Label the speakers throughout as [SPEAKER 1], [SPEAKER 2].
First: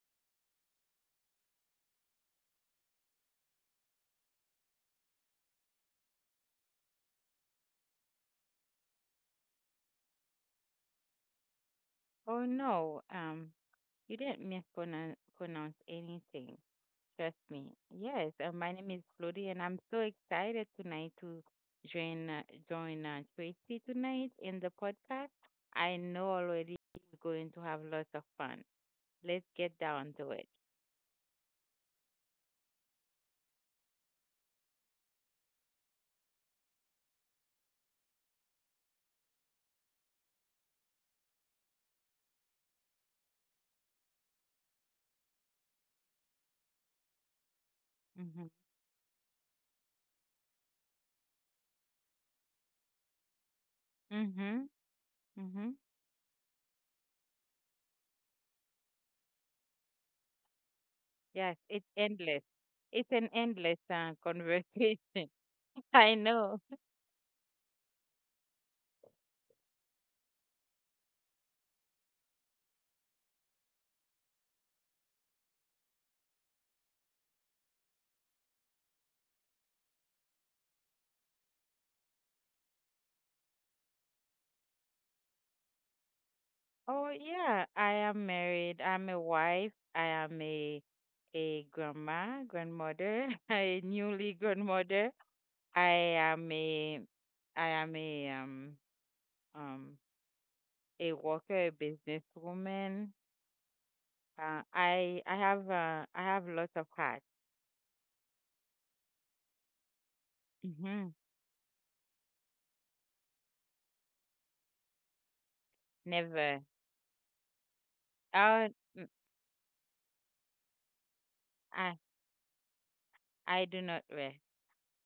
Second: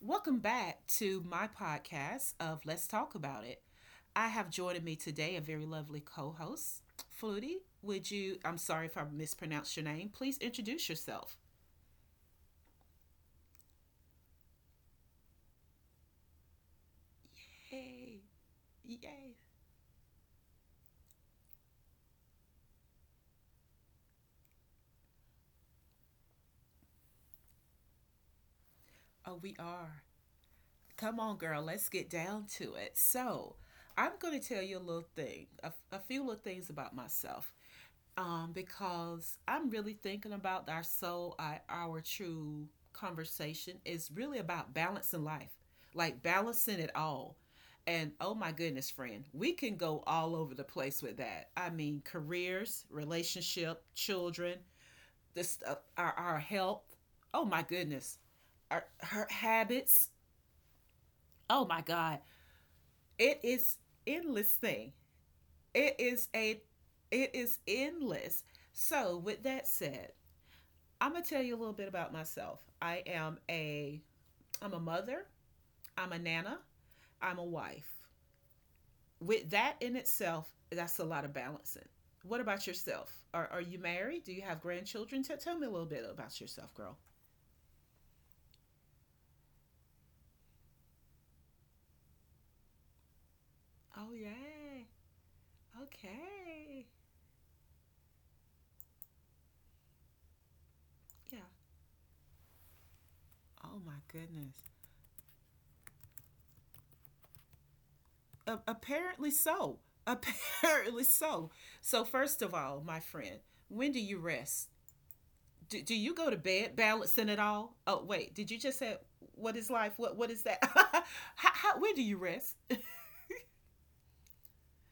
[SPEAKER 1] Welcome back to my podcast of Let's Talk About It. I have joining me today a very lovely co-host, Flutie. Would you I'm sorry if I mispronounced your name. Please introduce yourself.
[SPEAKER 2] Oh no, um, you didn't mispronounce anything. Trust me.
[SPEAKER 1] Yay.
[SPEAKER 2] Yes, my name is
[SPEAKER 1] Yay.
[SPEAKER 2] Flody, and I'm so excited tonight to join uh, join Tracy tonight in the podcast. I know already we're going to have lots of fun.
[SPEAKER 1] Oh,
[SPEAKER 2] Let's
[SPEAKER 1] we
[SPEAKER 2] get
[SPEAKER 1] are.
[SPEAKER 2] down to it.
[SPEAKER 1] Come on, girl. Let's get down to it. So, I'm going to tell you a little thing, a few little things about myself. Because I'm really thinking about our true conversation is really about balancing life, like balancing it all. And oh
[SPEAKER 2] Mhm.
[SPEAKER 1] my goodness, friend, we can go all over the place with that. I mean, careers, relationship, children,
[SPEAKER 2] Mhm.
[SPEAKER 1] this
[SPEAKER 2] Mhm.
[SPEAKER 1] our health. Oh my goodness, our her habits.
[SPEAKER 2] Yes,
[SPEAKER 1] Oh
[SPEAKER 2] it's
[SPEAKER 1] my God,
[SPEAKER 2] endless. It's an
[SPEAKER 1] it
[SPEAKER 2] endless
[SPEAKER 1] is
[SPEAKER 2] uh,
[SPEAKER 1] endless thing.
[SPEAKER 2] conversation.
[SPEAKER 1] It
[SPEAKER 2] I
[SPEAKER 1] is
[SPEAKER 2] know.
[SPEAKER 1] a, it is endless. So with that said, I'm gonna tell you a little bit about myself. I'm a mother, I'm a nana, I'm a wife. With that in itself, that's a lot of balancing. What about yourself? Are you married? Do you have grandchildren? Tell me a little bit about yourself,
[SPEAKER 2] Oh
[SPEAKER 1] girl.
[SPEAKER 2] yeah, I am married. I'm a wife. I am a grandmother, a
[SPEAKER 1] Oh,
[SPEAKER 2] newly
[SPEAKER 1] yay.
[SPEAKER 2] grandmother. I am
[SPEAKER 1] Okay.
[SPEAKER 2] a I am um a
[SPEAKER 1] Yeah.
[SPEAKER 2] worker, a businesswoman.
[SPEAKER 1] Oh, my
[SPEAKER 2] Uh,
[SPEAKER 1] goodness.
[SPEAKER 2] I I have I have lots of hats.
[SPEAKER 1] Apparently so.
[SPEAKER 2] hmm
[SPEAKER 1] Apparently so. So, first of all, my friend, when do you rest? Do you go to
[SPEAKER 2] Never.
[SPEAKER 1] bed balancing it all? Oh wait, did
[SPEAKER 2] Oh,
[SPEAKER 1] you just say what is life? What is that? how, how,
[SPEAKER 2] I
[SPEAKER 1] where do you rest?
[SPEAKER 2] I do not wear.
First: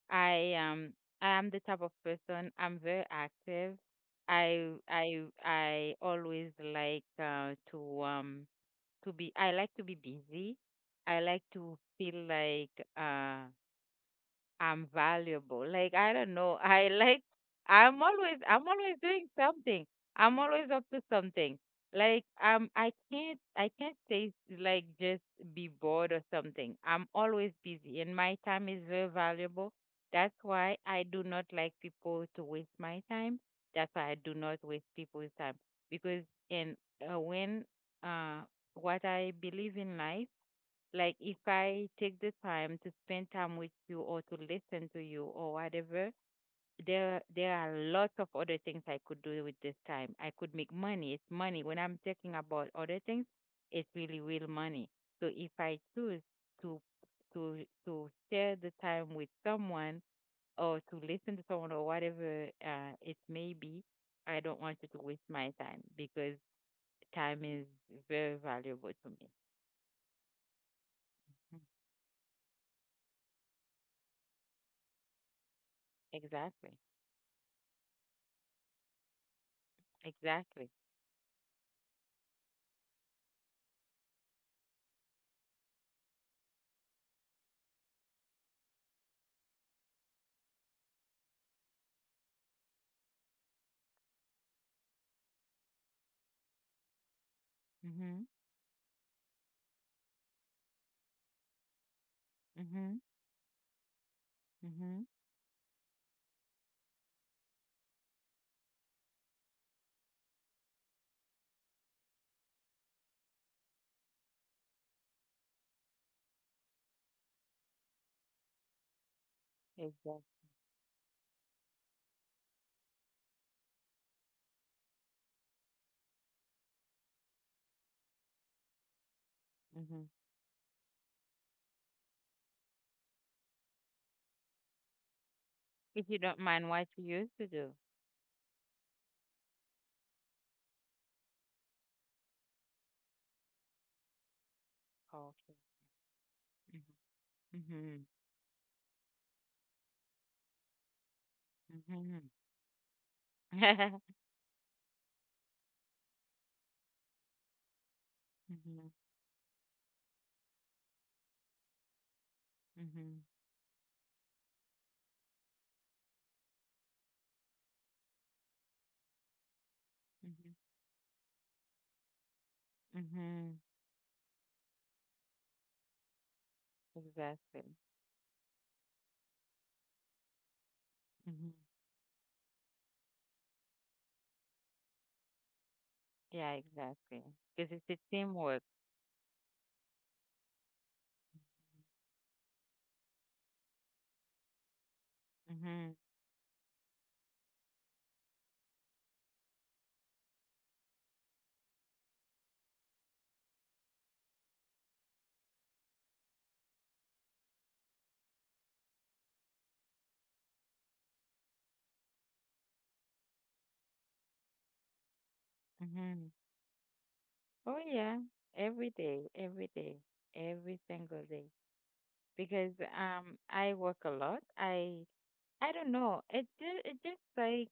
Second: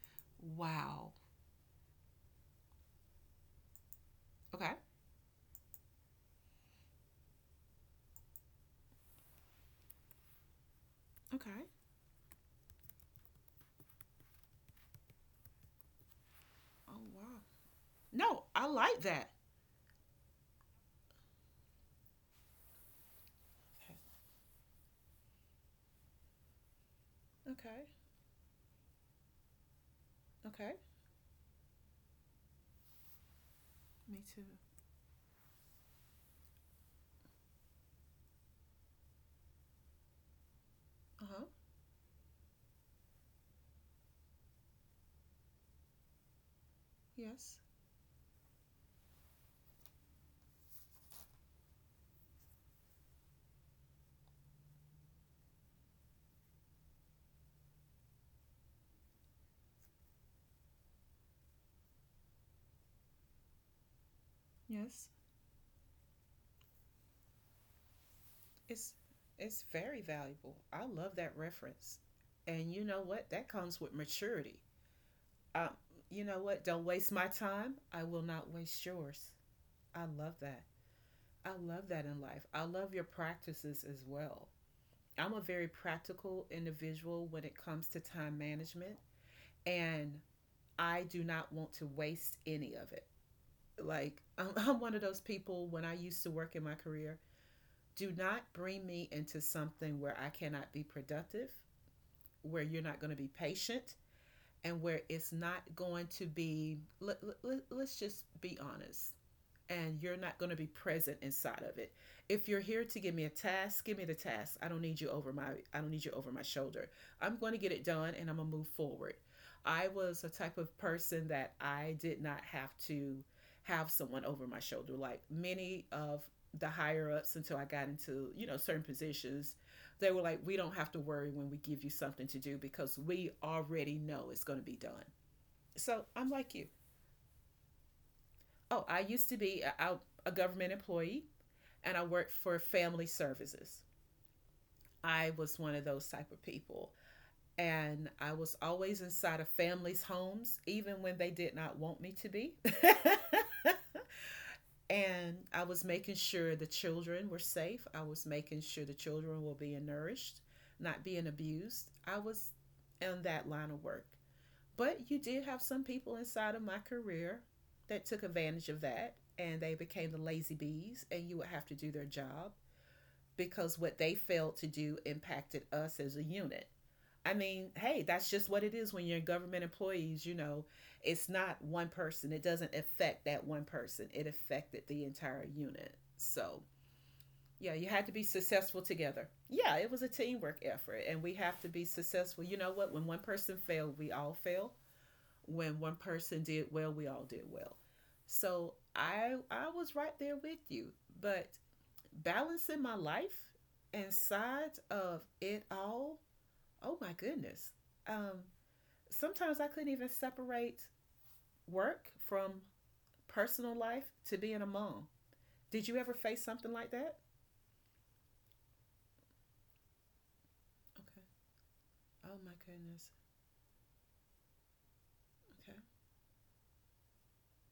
[SPEAKER 2] I
[SPEAKER 1] Wow.
[SPEAKER 2] I am the type of person. I'm very active. I
[SPEAKER 1] Okay.
[SPEAKER 2] I I always like to be I like to be busy. I like
[SPEAKER 1] Okay.
[SPEAKER 2] to feel like uh I'm valuable. Like I don't know.
[SPEAKER 1] Oh wow.
[SPEAKER 2] I'm always
[SPEAKER 1] No,
[SPEAKER 2] I'm
[SPEAKER 1] I
[SPEAKER 2] always
[SPEAKER 1] like
[SPEAKER 2] doing
[SPEAKER 1] that.
[SPEAKER 2] something. I'm always up to something. I can't say just be bored or something. I'm always
[SPEAKER 1] Okay.
[SPEAKER 2] busy and my time is very valuable. That's why
[SPEAKER 1] Okay.
[SPEAKER 2] I do not like people to waste my time. That's why I
[SPEAKER 1] Me
[SPEAKER 2] do
[SPEAKER 1] too.
[SPEAKER 2] not waste people's time because in when uh what I believe in life, like
[SPEAKER 1] Uh
[SPEAKER 2] if
[SPEAKER 1] huh.
[SPEAKER 2] I take the time to spend time with you or to listen to you or whatever, there
[SPEAKER 1] Yes.
[SPEAKER 2] are lots of other things I could do with this time. I could make money. It's money. When I'm talking about other things, it's really real money. So if I choose to share the time with someone or to listen to someone or whatever it may be, I don't want you to
[SPEAKER 1] Yes.
[SPEAKER 2] waste my time because time is very valuable
[SPEAKER 1] It's
[SPEAKER 2] to me.
[SPEAKER 1] it's very valuable. I love that
[SPEAKER 2] Mm.
[SPEAKER 1] reference. And you know what? That comes with maturity. Um, you know what?
[SPEAKER 2] Exactly.
[SPEAKER 1] Don't waste my time. I will not waste yours. I love
[SPEAKER 2] Exactly.
[SPEAKER 1] that. I love that in life. I love your practices as well. I'm a very practical individual when it comes to time management, and I do not want to waste any of it. Like, I'm one of those people when I used to work in my career, do
[SPEAKER 2] Mhm,
[SPEAKER 1] not bring me into something where I cannot be productive, where you're
[SPEAKER 2] mhm,
[SPEAKER 1] not going to be patient, and
[SPEAKER 2] mhm.
[SPEAKER 1] where it's not going to be, let's just be honest, and you're not going to be present inside of it. If you're here to give me a task, give me the task. I don't need you over my shoulder. I'm going to get it done and I'm going to move forward. I was a
[SPEAKER 2] Exactly.
[SPEAKER 1] type of person that I did not have to have someone over my shoulder like many of the higher ups until I got into, you know, certain positions.
[SPEAKER 2] Mhm.
[SPEAKER 1] They were like, "We don't have to worry when we give you something to do because we already know it's going to be done." So,
[SPEAKER 2] If you
[SPEAKER 1] I'm
[SPEAKER 2] don't
[SPEAKER 1] like
[SPEAKER 2] mind,
[SPEAKER 1] you.
[SPEAKER 2] what you used to do.
[SPEAKER 1] Oh, I used to be a government employee and I worked for family services. I
[SPEAKER 2] Okay.
[SPEAKER 1] was one of those type of people.
[SPEAKER 2] Mhm,
[SPEAKER 1] And I was always inside of families' homes, even when they did not want me
[SPEAKER 2] mhm,
[SPEAKER 1] to be. And I was making sure the children were safe. I was making
[SPEAKER 2] mhm,
[SPEAKER 1] sure the
[SPEAKER 2] mhm,
[SPEAKER 1] children were being nourished, not being abused. I was in
[SPEAKER 2] mhm,
[SPEAKER 1] that line of work. But you did have some people inside of my career that took advantage of that and they became the lazy bees, and you would have to do their job
[SPEAKER 2] mhm,
[SPEAKER 1] because what they failed to do impacted us as a unit. I
[SPEAKER 2] exactly,
[SPEAKER 1] mean, hey, that's just what it is when you're government employees, you know, it's
[SPEAKER 2] mhm,
[SPEAKER 1] not one person. It doesn't affect that one person. It affected the entire unit.
[SPEAKER 2] yeah,
[SPEAKER 1] So,
[SPEAKER 2] exactly. Because
[SPEAKER 1] yeah, you
[SPEAKER 2] it's a
[SPEAKER 1] had to be
[SPEAKER 2] teamwork.
[SPEAKER 1] successful together. Yeah, it was a teamwork effort and we have to be successful. You know what? When one person failed, we all fail. When
[SPEAKER 2] Mhm,
[SPEAKER 1] one person did well, we all did well. So, I was right there with you, but balancing my life inside of it all, oh my goodness. Um, Sometimes I couldn't even separate work from personal life to being a mom. Did you ever
[SPEAKER 2] mhm.
[SPEAKER 1] face something like that?
[SPEAKER 2] Oh yeah, every day, every day, every
[SPEAKER 1] Okay.
[SPEAKER 2] single day.
[SPEAKER 1] Oh my
[SPEAKER 2] Because
[SPEAKER 1] goodness.
[SPEAKER 2] I work a lot. I
[SPEAKER 1] Okay.
[SPEAKER 2] don't know. It just like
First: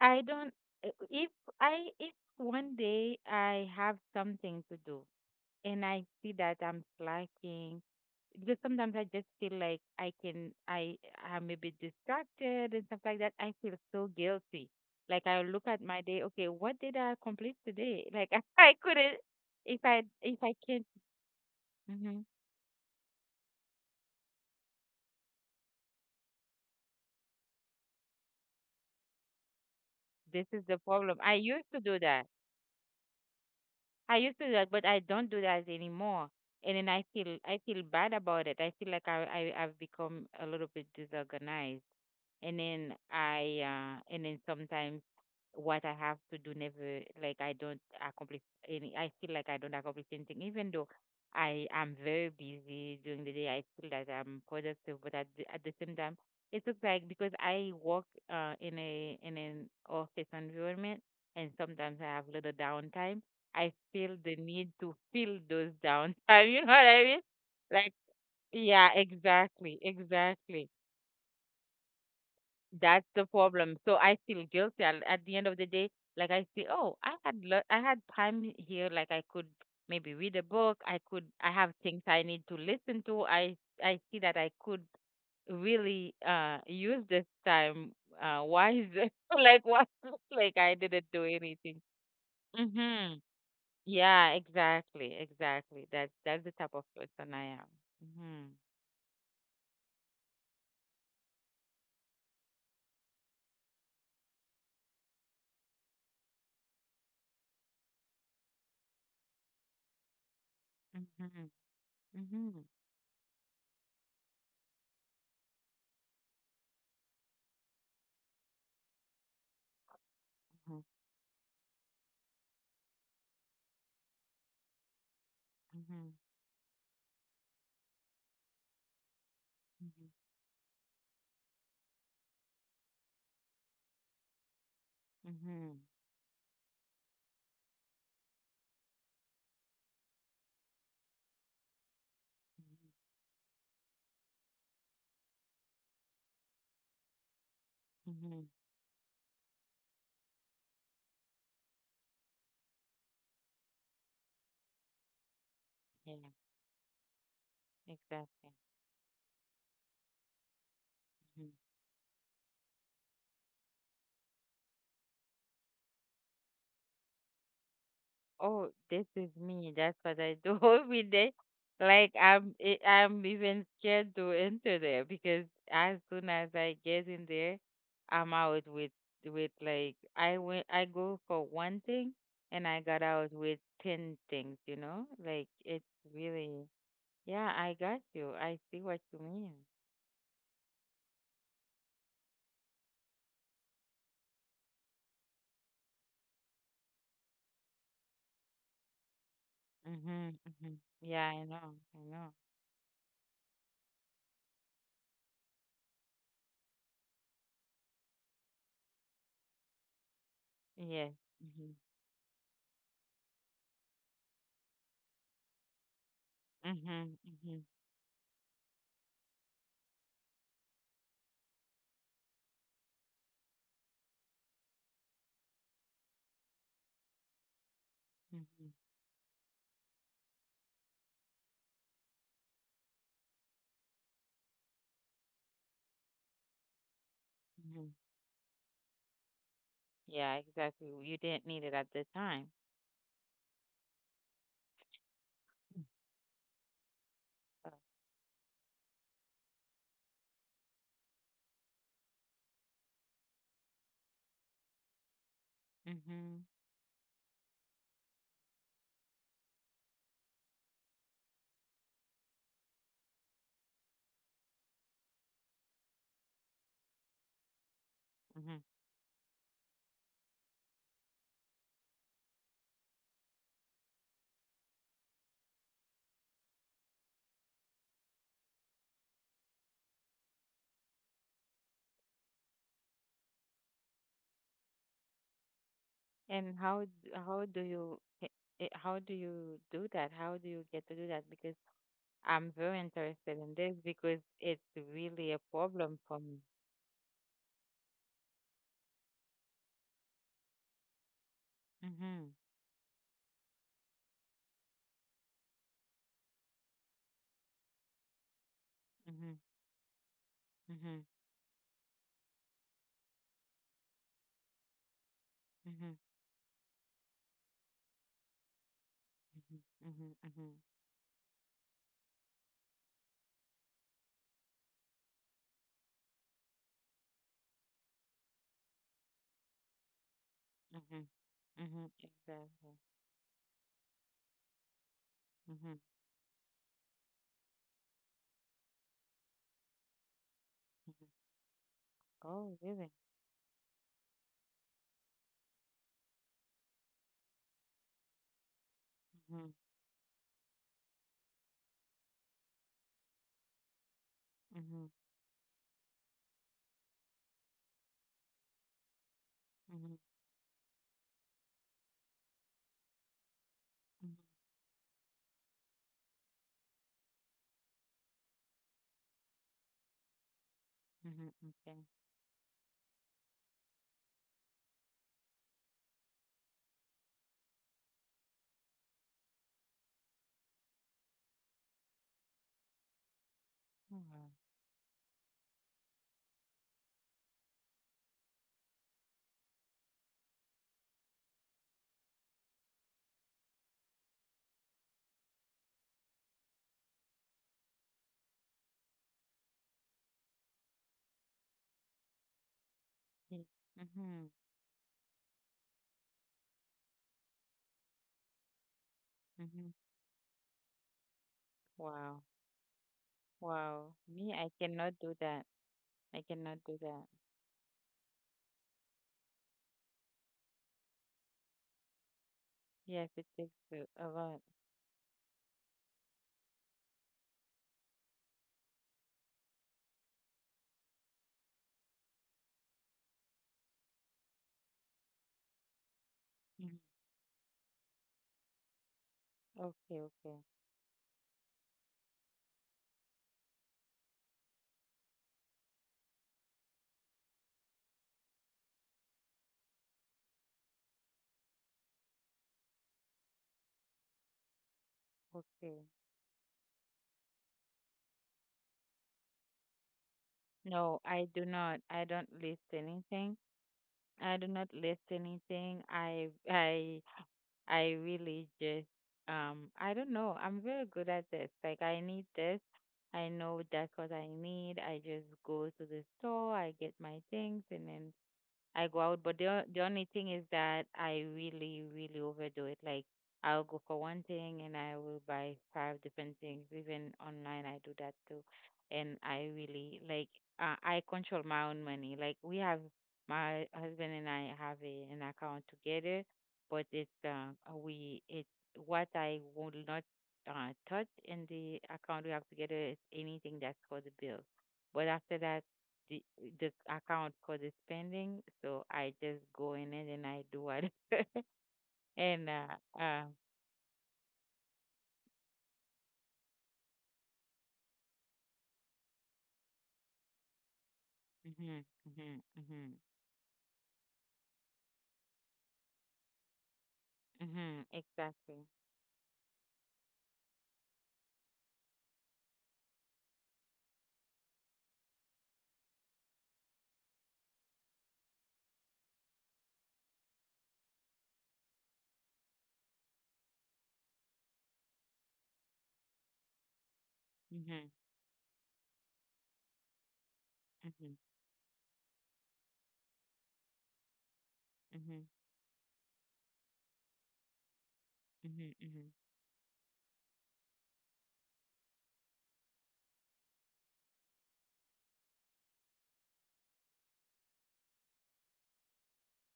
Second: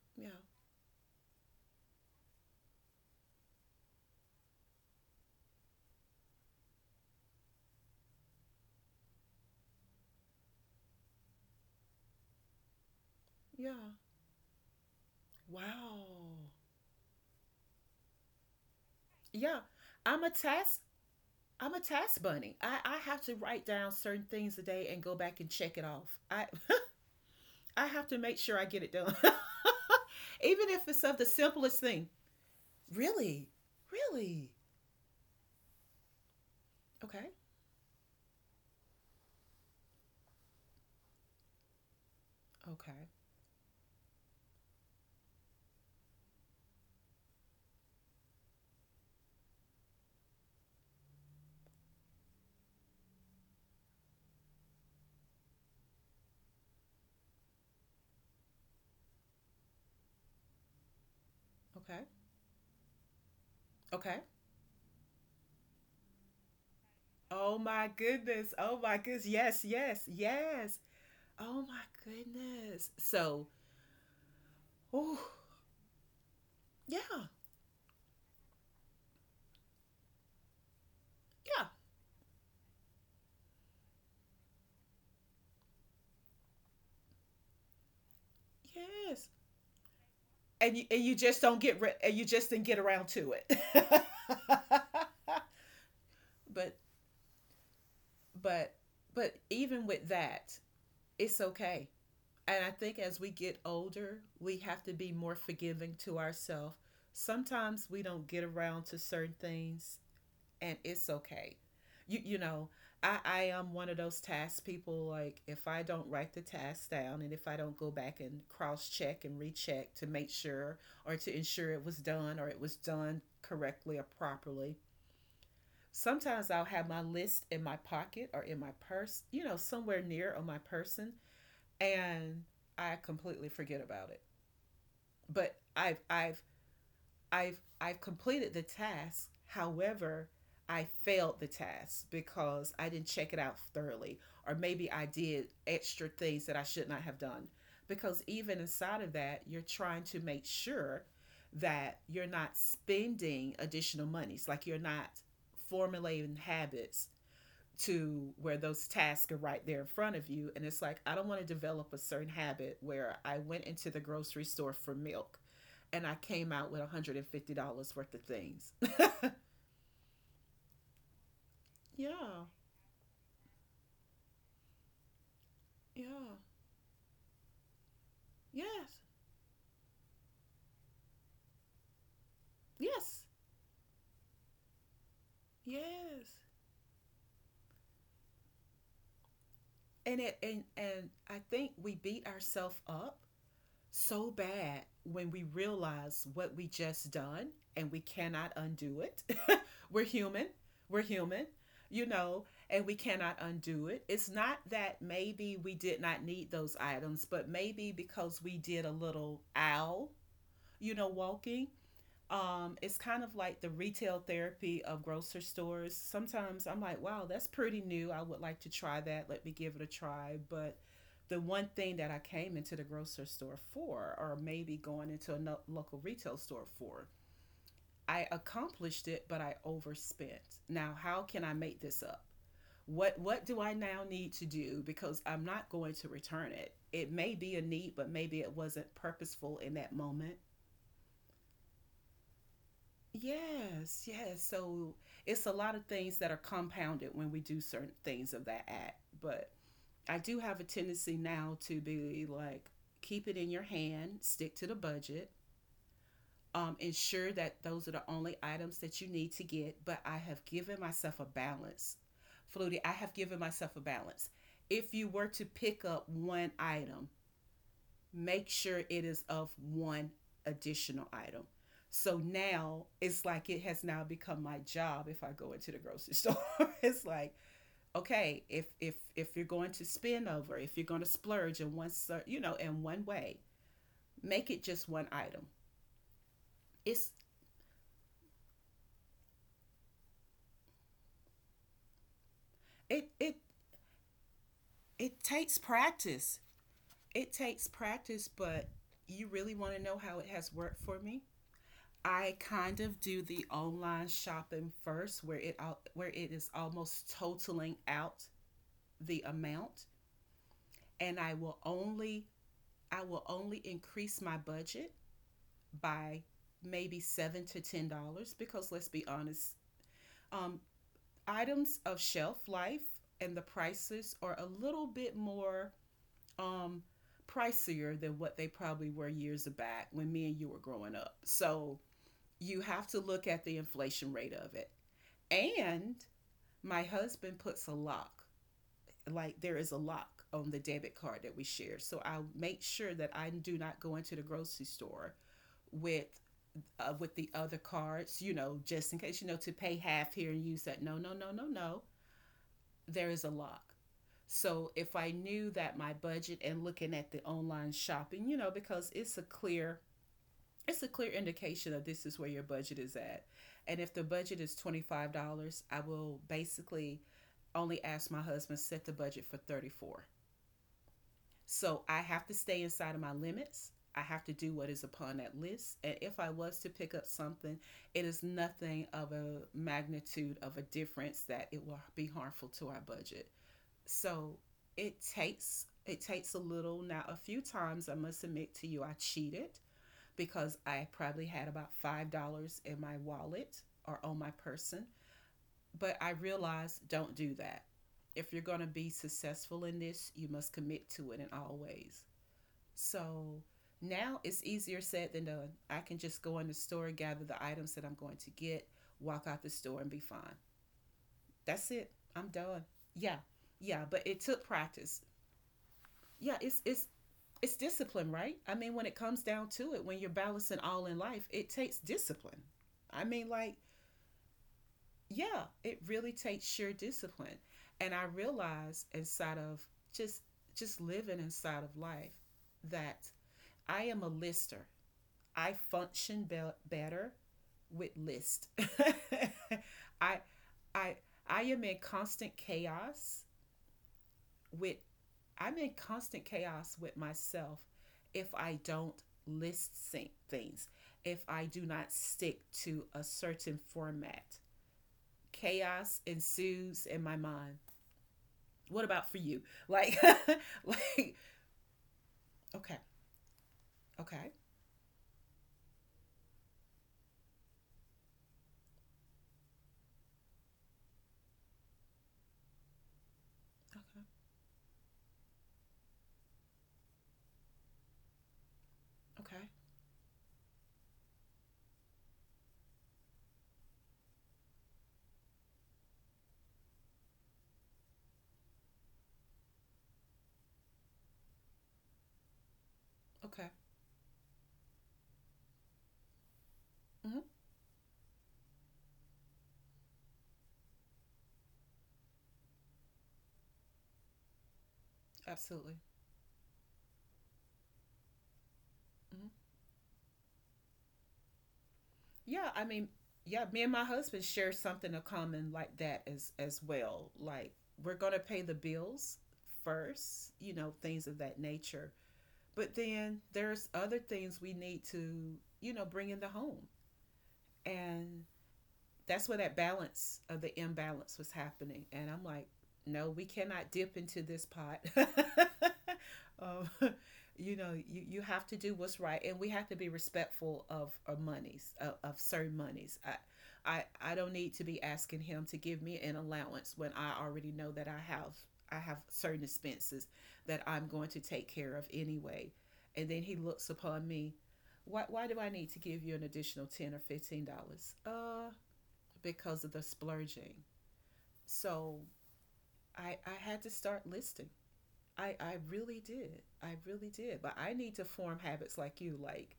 [SPEAKER 2] I
[SPEAKER 1] Yeah.
[SPEAKER 2] don't I- if I if one day I have something to do and I see that I'm slacking because sometimes I just feel like I can I I'm a bit distracted and stuff like that. I feel
[SPEAKER 1] Yeah.
[SPEAKER 2] so guilty. Like I look at my day,
[SPEAKER 1] Wow.
[SPEAKER 2] okay, what did I complete today? Like I couldn't.
[SPEAKER 1] Yeah. I'm a
[SPEAKER 2] If I
[SPEAKER 1] task
[SPEAKER 2] can't
[SPEAKER 1] I'm a
[SPEAKER 2] hmm
[SPEAKER 1] task bunny. I have to write down certain things a day and go back and check it off. I I have to make sure I get it done.
[SPEAKER 2] This is
[SPEAKER 1] Even
[SPEAKER 2] the
[SPEAKER 1] if it's
[SPEAKER 2] problem.
[SPEAKER 1] of the
[SPEAKER 2] I used to
[SPEAKER 1] simplest
[SPEAKER 2] do
[SPEAKER 1] thing.
[SPEAKER 2] that.
[SPEAKER 1] Really?
[SPEAKER 2] I used to
[SPEAKER 1] Really?
[SPEAKER 2] do that, but I don't do that anymore. And then
[SPEAKER 1] Okay.
[SPEAKER 2] I feel bad about it. I feel like I've become a little bit disorganized and then
[SPEAKER 1] Okay.
[SPEAKER 2] I and then sometimes what I have to do, never like I don't accomplish any I feel like I don't accomplish anything, even though I am very busy during the day. I feel that I'm productive, but at at the same time, it looks like because I work in an office environment and sometimes I
[SPEAKER 1] Okay.
[SPEAKER 2] have little downtime, I feel
[SPEAKER 1] Okay.
[SPEAKER 2] the need to fill those downtime. You know what I mean?
[SPEAKER 1] Oh my
[SPEAKER 2] like
[SPEAKER 1] goodness. Oh
[SPEAKER 2] yeah
[SPEAKER 1] my goodness. Yes,
[SPEAKER 2] exactly
[SPEAKER 1] yes,
[SPEAKER 2] exactly
[SPEAKER 1] yes. Oh my goodness.
[SPEAKER 2] That's the
[SPEAKER 1] So,
[SPEAKER 2] problem. So I feel guilty
[SPEAKER 1] oh,
[SPEAKER 2] at the end of the day. Like I say, oh, I
[SPEAKER 1] yeah.
[SPEAKER 2] had le- I had time here. Like I could maybe read a book. I could I
[SPEAKER 1] Yeah.
[SPEAKER 2] have things I need to listen to. I see that I could really use this time wisely.
[SPEAKER 1] Yes.
[SPEAKER 2] Like what? Like I
[SPEAKER 1] And you, and
[SPEAKER 2] didn't
[SPEAKER 1] you
[SPEAKER 2] do
[SPEAKER 1] just don't get
[SPEAKER 2] anything.
[SPEAKER 1] re- and you just didn't get around
[SPEAKER 2] Mm-hmm.
[SPEAKER 1] to it.
[SPEAKER 2] Yeah, exactly. That's the type
[SPEAKER 1] but
[SPEAKER 2] of person I am. Mm-hmm.
[SPEAKER 1] but but even with that, it's okay. And I think as we get older, we have to be more forgiving to ourselves. Sometimes we don't get around to certain things, and it's
[SPEAKER 2] Mm-hmm.
[SPEAKER 1] okay. You
[SPEAKER 2] Mm-hmm.
[SPEAKER 1] know, I am one of those task people. Like if I don't write the task down, and if I don't go back and cross check and recheck to make sure
[SPEAKER 2] Mm-hmm.
[SPEAKER 1] or to ensure it was done or it was done correctly or properly.
[SPEAKER 2] Mm-hmm.
[SPEAKER 1] Sometimes I'll have my list in my pocket or in my purse, you know, somewhere
[SPEAKER 2] Mm-hmm.
[SPEAKER 1] near on my person and I completely forget about it. But
[SPEAKER 2] Mm-hmm.
[SPEAKER 1] I've completed the task. However, I failed the task because
[SPEAKER 2] Mm-hmm.
[SPEAKER 1] I didn't check it out thoroughly or maybe I did extra things that I should not have done. Because
[SPEAKER 2] Mhm.
[SPEAKER 1] even inside of that, you're trying to make sure that you're not spending additional monies, like you're not
[SPEAKER 2] Yeah,
[SPEAKER 1] formulating habits to
[SPEAKER 2] exactly.
[SPEAKER 1] where those tasks are right there in front of you. And it's like, I don't want to
[SPEAKER 2] Mhm.
[SPEAKER 1] develop a certain habit where I went into the grocery store for milk and I came out with $150 worth of things.
[SPEAKER 2] Oh, this is me. That's what I do every day. Like
[SPEAKER 1] Yeah,
[SPEAKER 2] I'm even scared to enter there, because as soon
[SPEAKER 1] yeah,
[SPEAKER 2] as I get in there, I'm out with.
[SPEAKER 1] yes,
[SPEAKER 2] With like I went, I go for one thing and I got
[SPEAKER 1] yes,
[SPEAKER 2] out with ten things. You know, like it's
[SPEAKER 1] yes.
[SPEAKER 2] really. Yeah, I got you. I see what you mean.
[SPEAKER 1] And it and I think we beat ourselves up so bad when we realize what we just done and we cannot undo it. We're
[SPEAKER 2] Mhm.
[SPEAKER 1] human.
[SPEAKER 2] Mhm.
[SPEAKER 1] We're
[SPEAKER 2] Yeah,
[SPEAKER 1] human,
[SPEAKER 2] I know.
[SPEAKER 1] you
[SPEAKER 2] I know.
[SPEAKER 1] know, and we cannot undo it. It's not that maybe we did not need those items, but maybe because we did a little owl, you know,
[SPEAKER 2] Yes.
[SPEAKER 1] walking,
[SPEAKER 2] Mhm.
[SPEAKER 1] it's kind of like the retail therapy of grocery stores. Sometimes I'm like,
[SPEAKER 2] Mhm.
[SPEAKER 1] wow, that's
[SPEAKER 2] Mhm.
[SPEAKER 1] pretty new. I would like to try that. Let me give it a try. But the one thing that I came into the grocery store for, or maybe going into a local retail store for, I
[SPEAKER 2] Mhm.
[SPEAKER 1] accomplished it, but I overspent. Now, how can I make this up? What do I now need to do because I'm not going to return it. It may be a need,
[SPEAKER 2] Mhm.
[SPEAKER 1] but maybe it wasn't purposeful in that moment.
[SPEAKER 2] Yeah, exactly. You didn't need it at the time.
[SPEAKER 1] Yes, yes. So it's a lot of things that are compounded when we do
[SPEAKER 2] Uh,
[SPEAKER 1] certain things of that act. But I do have a tendency now to be like, keep it in your hand, stick to the budget,
[SPEAKER 2] Mm-hmm.
[SPEAKER 1] ensure that those are the only items that you need to get. But I have given myself a balance. Flutie, I have given myself a balance. If you were to pick up one item, make
[SPEAKER 2] Mm-hmm.
[SPEAKER 1] sure it is of one additional item. So now it's like it has now become my job if I go into the grocery store. It's like, okay, if you're going to spin over, if you're going to splurge in one you know, in one way, make it just one item.
[SPEAKER 2] And how
[SPEAKER 1] It's
[SPEAKER 2] d- how do you h- eh, How do you do that? How do you get to do that? Because I'm very
[SPEAKER 1] it it
[SPEAKER 2] interested in this because it's
[SPEAKER 1] it
[SPEAKER 2] really a
[SPEAKER 1] takes
[SPEAKER 2] problem for
[SPEAKER 1] practice.
[SPEAKER 2] me.
[SPEAKER 1] It takes practice, but you really want to know how it has worked for me?
[SPEAKER 2] Mm-hmm.
[SPEAKER 1] I kind of do the online shopping first where it is almost totaling out the
[SPEAKER 2] Mm-hmm.
[SPEAKER 1] amount
[SPEAKER 2] Mm-hmm.
[SPEAKER 1] and I will only increase my budget
[SPEAKER 2] Mm-hmm.
[SPEAKER 1] by maybe 7 to $10 because let's be honest,
[SPEAKER 2] Mm-hmm. Mm-hmm.
[SPEAKER 1] um items of shelf life and the prices are a little bit more um pricier than what they probably were years back when me and you were growing
[SPEAKER 2] Mm-hmm.
[SPEAKER 1] up. So
[SPEAKER 2] Mm-hmm.
[SPEAKER 1] you
[SPEAKER 2] Exactly.
[SPEAKER 1] have to look at the inflation rate of it.
[SPEAKER 2] Mm-hmm.
[SPEAKER 1] And my husband puts a lock, like there is a lock on the debit card that we share. So I
[SPEAKER 2] Oh,
[SPEAKER 1] make
[SPEAKER 2] really?
[SPEAKER 1] sure that I do not go into the grocery store with with the other cards, you know, just in case, you know,
[SPEAKER 2] Mm-hmm.
[SPEAKER 1] to pay half here and use that. No, no, no, no, no. There is a lock. So
[SPEAKER 2] Mm-hmm.
[SPEAKER 1] if I knew that my budget and looking at the online shopping, you know, because it's a clear
[SPEAKER 2] Mm-hmm.
[SPEAKER 1] it's a clear indication of this is where your budget is at. And if the budget is $25, I will basically only ask my husband to set the budget for $34.
[SPEAKER 2] Mm-hmm.
[SPEAKER 1] So I have to stay inside of my limits. I have to do what is upon that list. And if I was to pick up something, it is nothing of a magnitude of a difference that it will be harmful to our budget.
[SPEAKER 2] Mm-hmm. Okay. Wow.
[SPEAKER 1] So it takes a little. Now a few times, I must admit to you, I cheated because I probably had about $5 in my wallet or on my person. But I realized, don't do that. If you're going to be successful in this, you must commit to it in all ways.
[SPEAKER 2] Yeah.
[SPEAKER 1] So now
[SPEAKER 2] Mm-hmm.
[SPEAKER 1] it's easier said than done. I can just go in the store, gather the items that I'm going to get, walk out the
[SPEAKER 2] Mm-hmm.
[SPEAKER 1] store, and be fine. That's it.
[SPEAKER 2] Wow.
[SPEAKER 1] I'm done. Yeah, yeah.
[SPEAKER 2] Wow.
[SPEAKER 1] But it
[SPEAKER 2] Me,
[SPEAKER 1] took
[SPEAKER 2] I
[SPEAKER 1] practice.
[SPEAKER 2] cannot do that. I
[SPEAKER 1] Yeah, it's
[SPEAKER 2] cannot do
[SPEAKER 1] it's
[SPEAKER 2] that.
[SPEAKER 1] it's discipline, right? I mean, when it comes down to it, when you're balancing all in life, it takes discipline. I
[SPEAKER 2] Yes,
[SPEAKER 1] mean,
[SPEAKER 2] it takes
[SPEAKER 1] like,
[SPEAKER 2] a lot.
[SPEAKER 1] yeah, it really takes sheer discipline. And I realize inside of just just living inside of life that I am a lister. I function be-
[SPEAKER 2] Mhm.
[SPEAKER 1] Better with list.
[SPEAKER 2] Okay,
[SPEAKER 1] I
[SPEAKER 2] okay,
[SPEAKER 1] I I am in constant chaos with— I'm in constant chaos with myself if I don't things, if I do not stick to a certain format.
[SPEAKER 2] okay.
[SPEAKER 1] Chaos ensues in my mind. What about for you? Like,
[SPEAKER 2] No,
[SPEAKER 1] like,
[SPEAKER 2] I do not. I don't list
[SPEAKER 1] okay.
[SPEAKER 2] anything.
[SPEAKER 1] Okay.
[SPEAKER 2] I do not list anything. I really just, I don't know. I'm very good at this. Like, I need this. I know that's
[SPEAKER 1] Okay.
[SPEAKER 2] what I need. I just go to the store, I get my things, and then I go out, but
[SPEAKER 1] Okay.
[SPEAKER 2] the only thing is that I really, really overdo it. Like I'll go for one thing and I will buy five different things. Even online, I do that too. And I really like I control my own money. Like we have
[SPEAKER 1] Okay.
[SPEAKER 2] my husband and I have a, an account together, but it's
[SPEAKER 1] Hmm.
[SPEAKER 2] we it's what I will not touch in the account we have together is anything that's for the bill. But after that,
[SPEAKER 1] Absolutely.
[SPEAKER 2] the the account cause it's pending, so I
[SPEAKER 1] Hmm.
[SPEAKER 2] just go in it and I do what.
[SPEAKER 1] Yeah,
[SPEAKER 2] and
[SPEAKER 1] I mean,
[SPEAKER 2] uh
[SPEAKER 1] yeah, me and my husband share something in common like that as well. Like, we're gonna pay the bills first, things of that
[SPEAKER 2] mhm,
[SPEAKER 1] nature.
[SPEAKER 2] mhm,
[SPEAKER 1] But
[SPEAKER 2] mhm,
[SPEAKER 1] then there's other things we need to, bring in the home.
[SPEAKER 2] mhm,
[SPEAKER 1] And
[SPEAKER 2] exactly,
[SPEAKER 1] that's where that balance of the imbalance was happening. And I'm like, no, we cannot dip into this pot. um, you know, you have to do what's right, and we have to be respectful of our monies, of certain monies. I, I, I don't need to be asking him to give me an allowance when I already know that
[SPEAKER 2] mhm,
[SPEAKER 1] I have certain expenses that I'm going to
[SPEAKER 2] mhm,
[SPEAKER 1] take care of anyway. And then he looks upon me.
[SPEAKER 2] mhm,
[SPEAKER 1] Why do I need to give you an additional $10 or $15?
[SPEAKER 2] mhm, mhm.
[SPEAKER 1] Because of the splurging. So I had to start listing. I really did. I really did. But I need to form habits like you, like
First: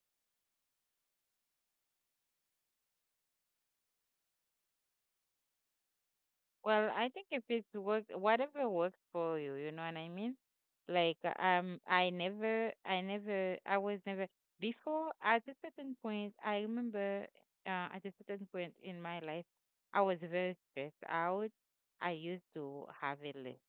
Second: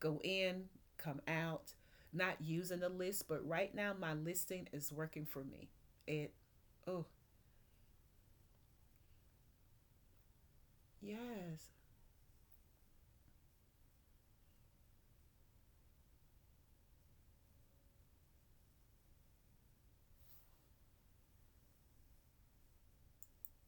[SPEAKER 1] go in, come out, not using a list. But right now, my listing is working for me. It—
[SPEAKER 2] Well,
[SPEAKER 1] oh,
[SPEAKER 2] I think if it works, whatever works for you, you know what I mean? Like,
[SPEAKER 1] yes.
[SPEAKER 2] I was never, before, at a certain point, I remember, at a certain point in my life, I was very stressed out. I used to have a list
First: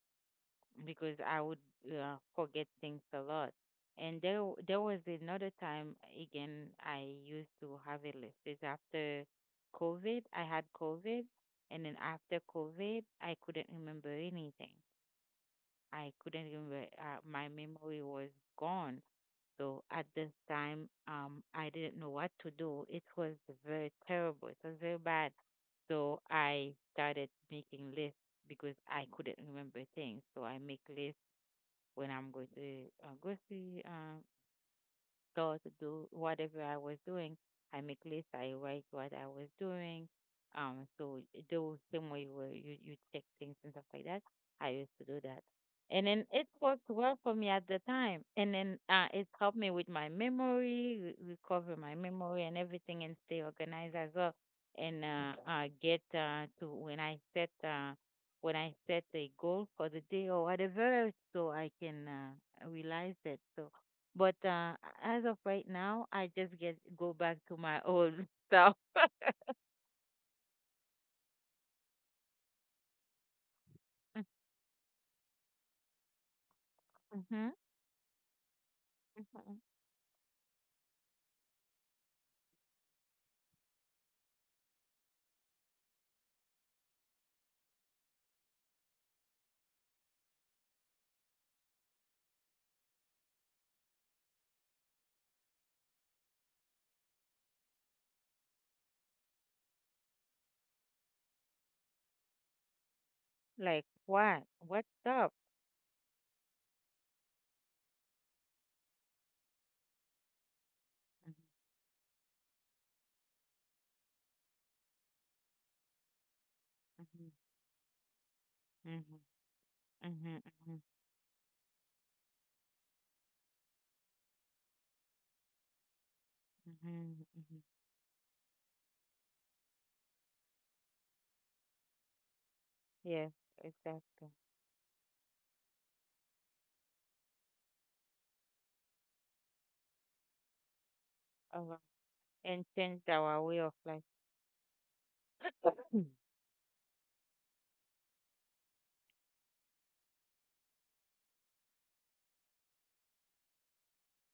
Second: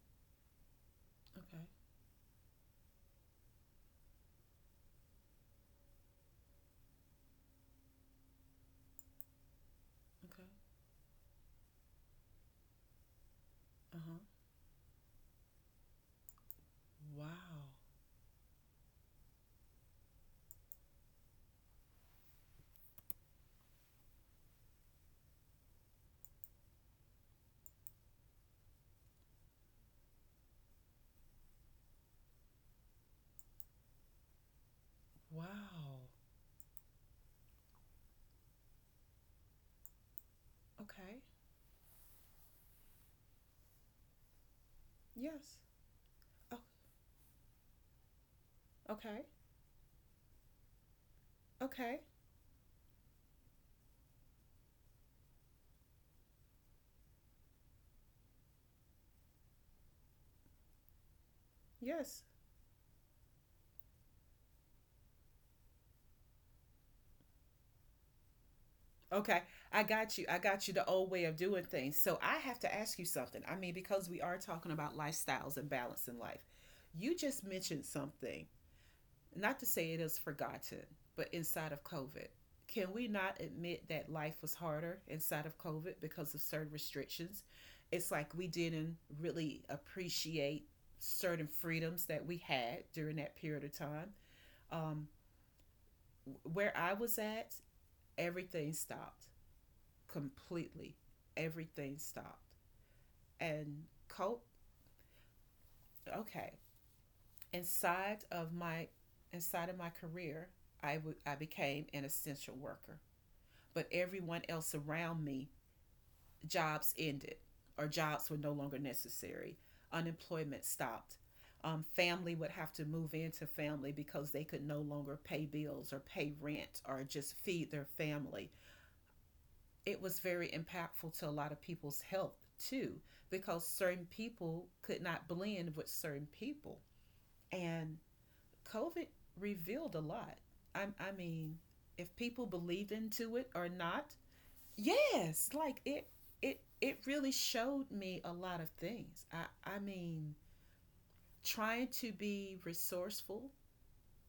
[SPEAKER 2] because I would
[SPEAKER 1] Okay.
[SPEAKER 2] forget things a lot. And there was another time again I used to have a list. It's after COVID. I
[SPEAKER 1] Okay.
[SPEAKER 2] had COVID, and then after COVID, I couldn't
[SPEAKER 1] Uh
[SPEAKER 2] remember
[SPEAKER 1] huh.
[SPEAKER 2] anything. I couldn't remember. My
[SPEAKER 1] Wow.
[SPEAKER 2] memory was gone. So at this time, I didn't know what to do. It was very terrible. It was very bad. So I started making lists because I couldn't remember things. So I make lists when I'm going to with uh, go to do
[SPEAKER 1] Wow.
[SPEAKER 2] whatever I was doing. I make lists, I write what I was doing. So
[SPEAKER 1] Okay.
[SPEAKER 2] the same way where you check things and stuff like that. I used to do that.
[SPEAKER 1] Yes.
[SPEAKER 2] And then it
[SPEAKER 1] Oh,
[SPEAKER 2] worked well for me at the time. And then it
[SPEAKER 1] okay.
[SPEAKER 2] helped me with my memory, recover my
[SPEAKER 1] Okay.
[SPEAKER 2] memory and everything, and stay organized as well. And get to when I set a goal for the day or whatever, so I can
[SPEAKER 1] Yes.
[SPEAKER 2] realize it. So but as of right now, I just get go back to my old self.
[SPEAKER 1] Okay, I got you. I got you, the old way of doing things. So I have to ask you something. I mean, because we are talking about lifestyles and balance in life, you
[SPEAKER 2] hmm
[SPEAKER 1] just mentioned something, not to say it is forgotten, but inside of COVID. Can we not admit that life was harder inside of COVID because of certain restrictions? It's like we didn't really appreciate certain freedoms that we had during that period of time. Um, where I was at, everything stopped completely. Everything stopped.
[SPEAKER 2] Like
[SPEAKER 1] And
[SPEAKER 2] what?
[SPEAKER 1] cope,
[SPEAKER 2] What's up?
[SPEAKER 1] okay. Inside of my Inside of my career, I became an essential worker. But everyone else around me, jobs
[SPEAKER 2] Mm-hmm.
[SPEAKER 1] ended or jobs were no longer
[SPEAKER 2] Mm-hmm.
[SPEAKER 1] necessary. Unemployment
[SPEAKER 2] Mm-hmm.
[SPEAKER 1] stopped. Family would have to move into family because they could no longer pay bills or pay rent
[SPEAKER 2] Mm-hmm.
[SPEAKER 1] or
[SPEAKER 2] Mm-hmm.
[SPEAKER 1] just
[SPEAKER 2] Mm-hmm.
[SPEAKER 1] feed their family. It was very impactful to a lot of people's health too,
[SPEAKER 2] Yes,
[SPEAKER 1] because certain
[SPEAKER 2] exactly.
[SPEAKER 1] people could not blend with certain people. And COVID revealed a lot. I mean,
[SPEAKER 2] Uh,
[SPEAKER 1] if people
[SPEAKER 2] and
[SPEAKER 1] believed
[SPEAKER 2] changed
[SPEAKER 1] into
[SPEAKER 2] our
[SPEAKER 1] it
[SPEAKER 2] way of
[SPEAKER 1] or
[SPEAKER 2] life.
[SPEAKER 1] not, yes, it, it really showed me a lot of things. I mean, trying to be resourceful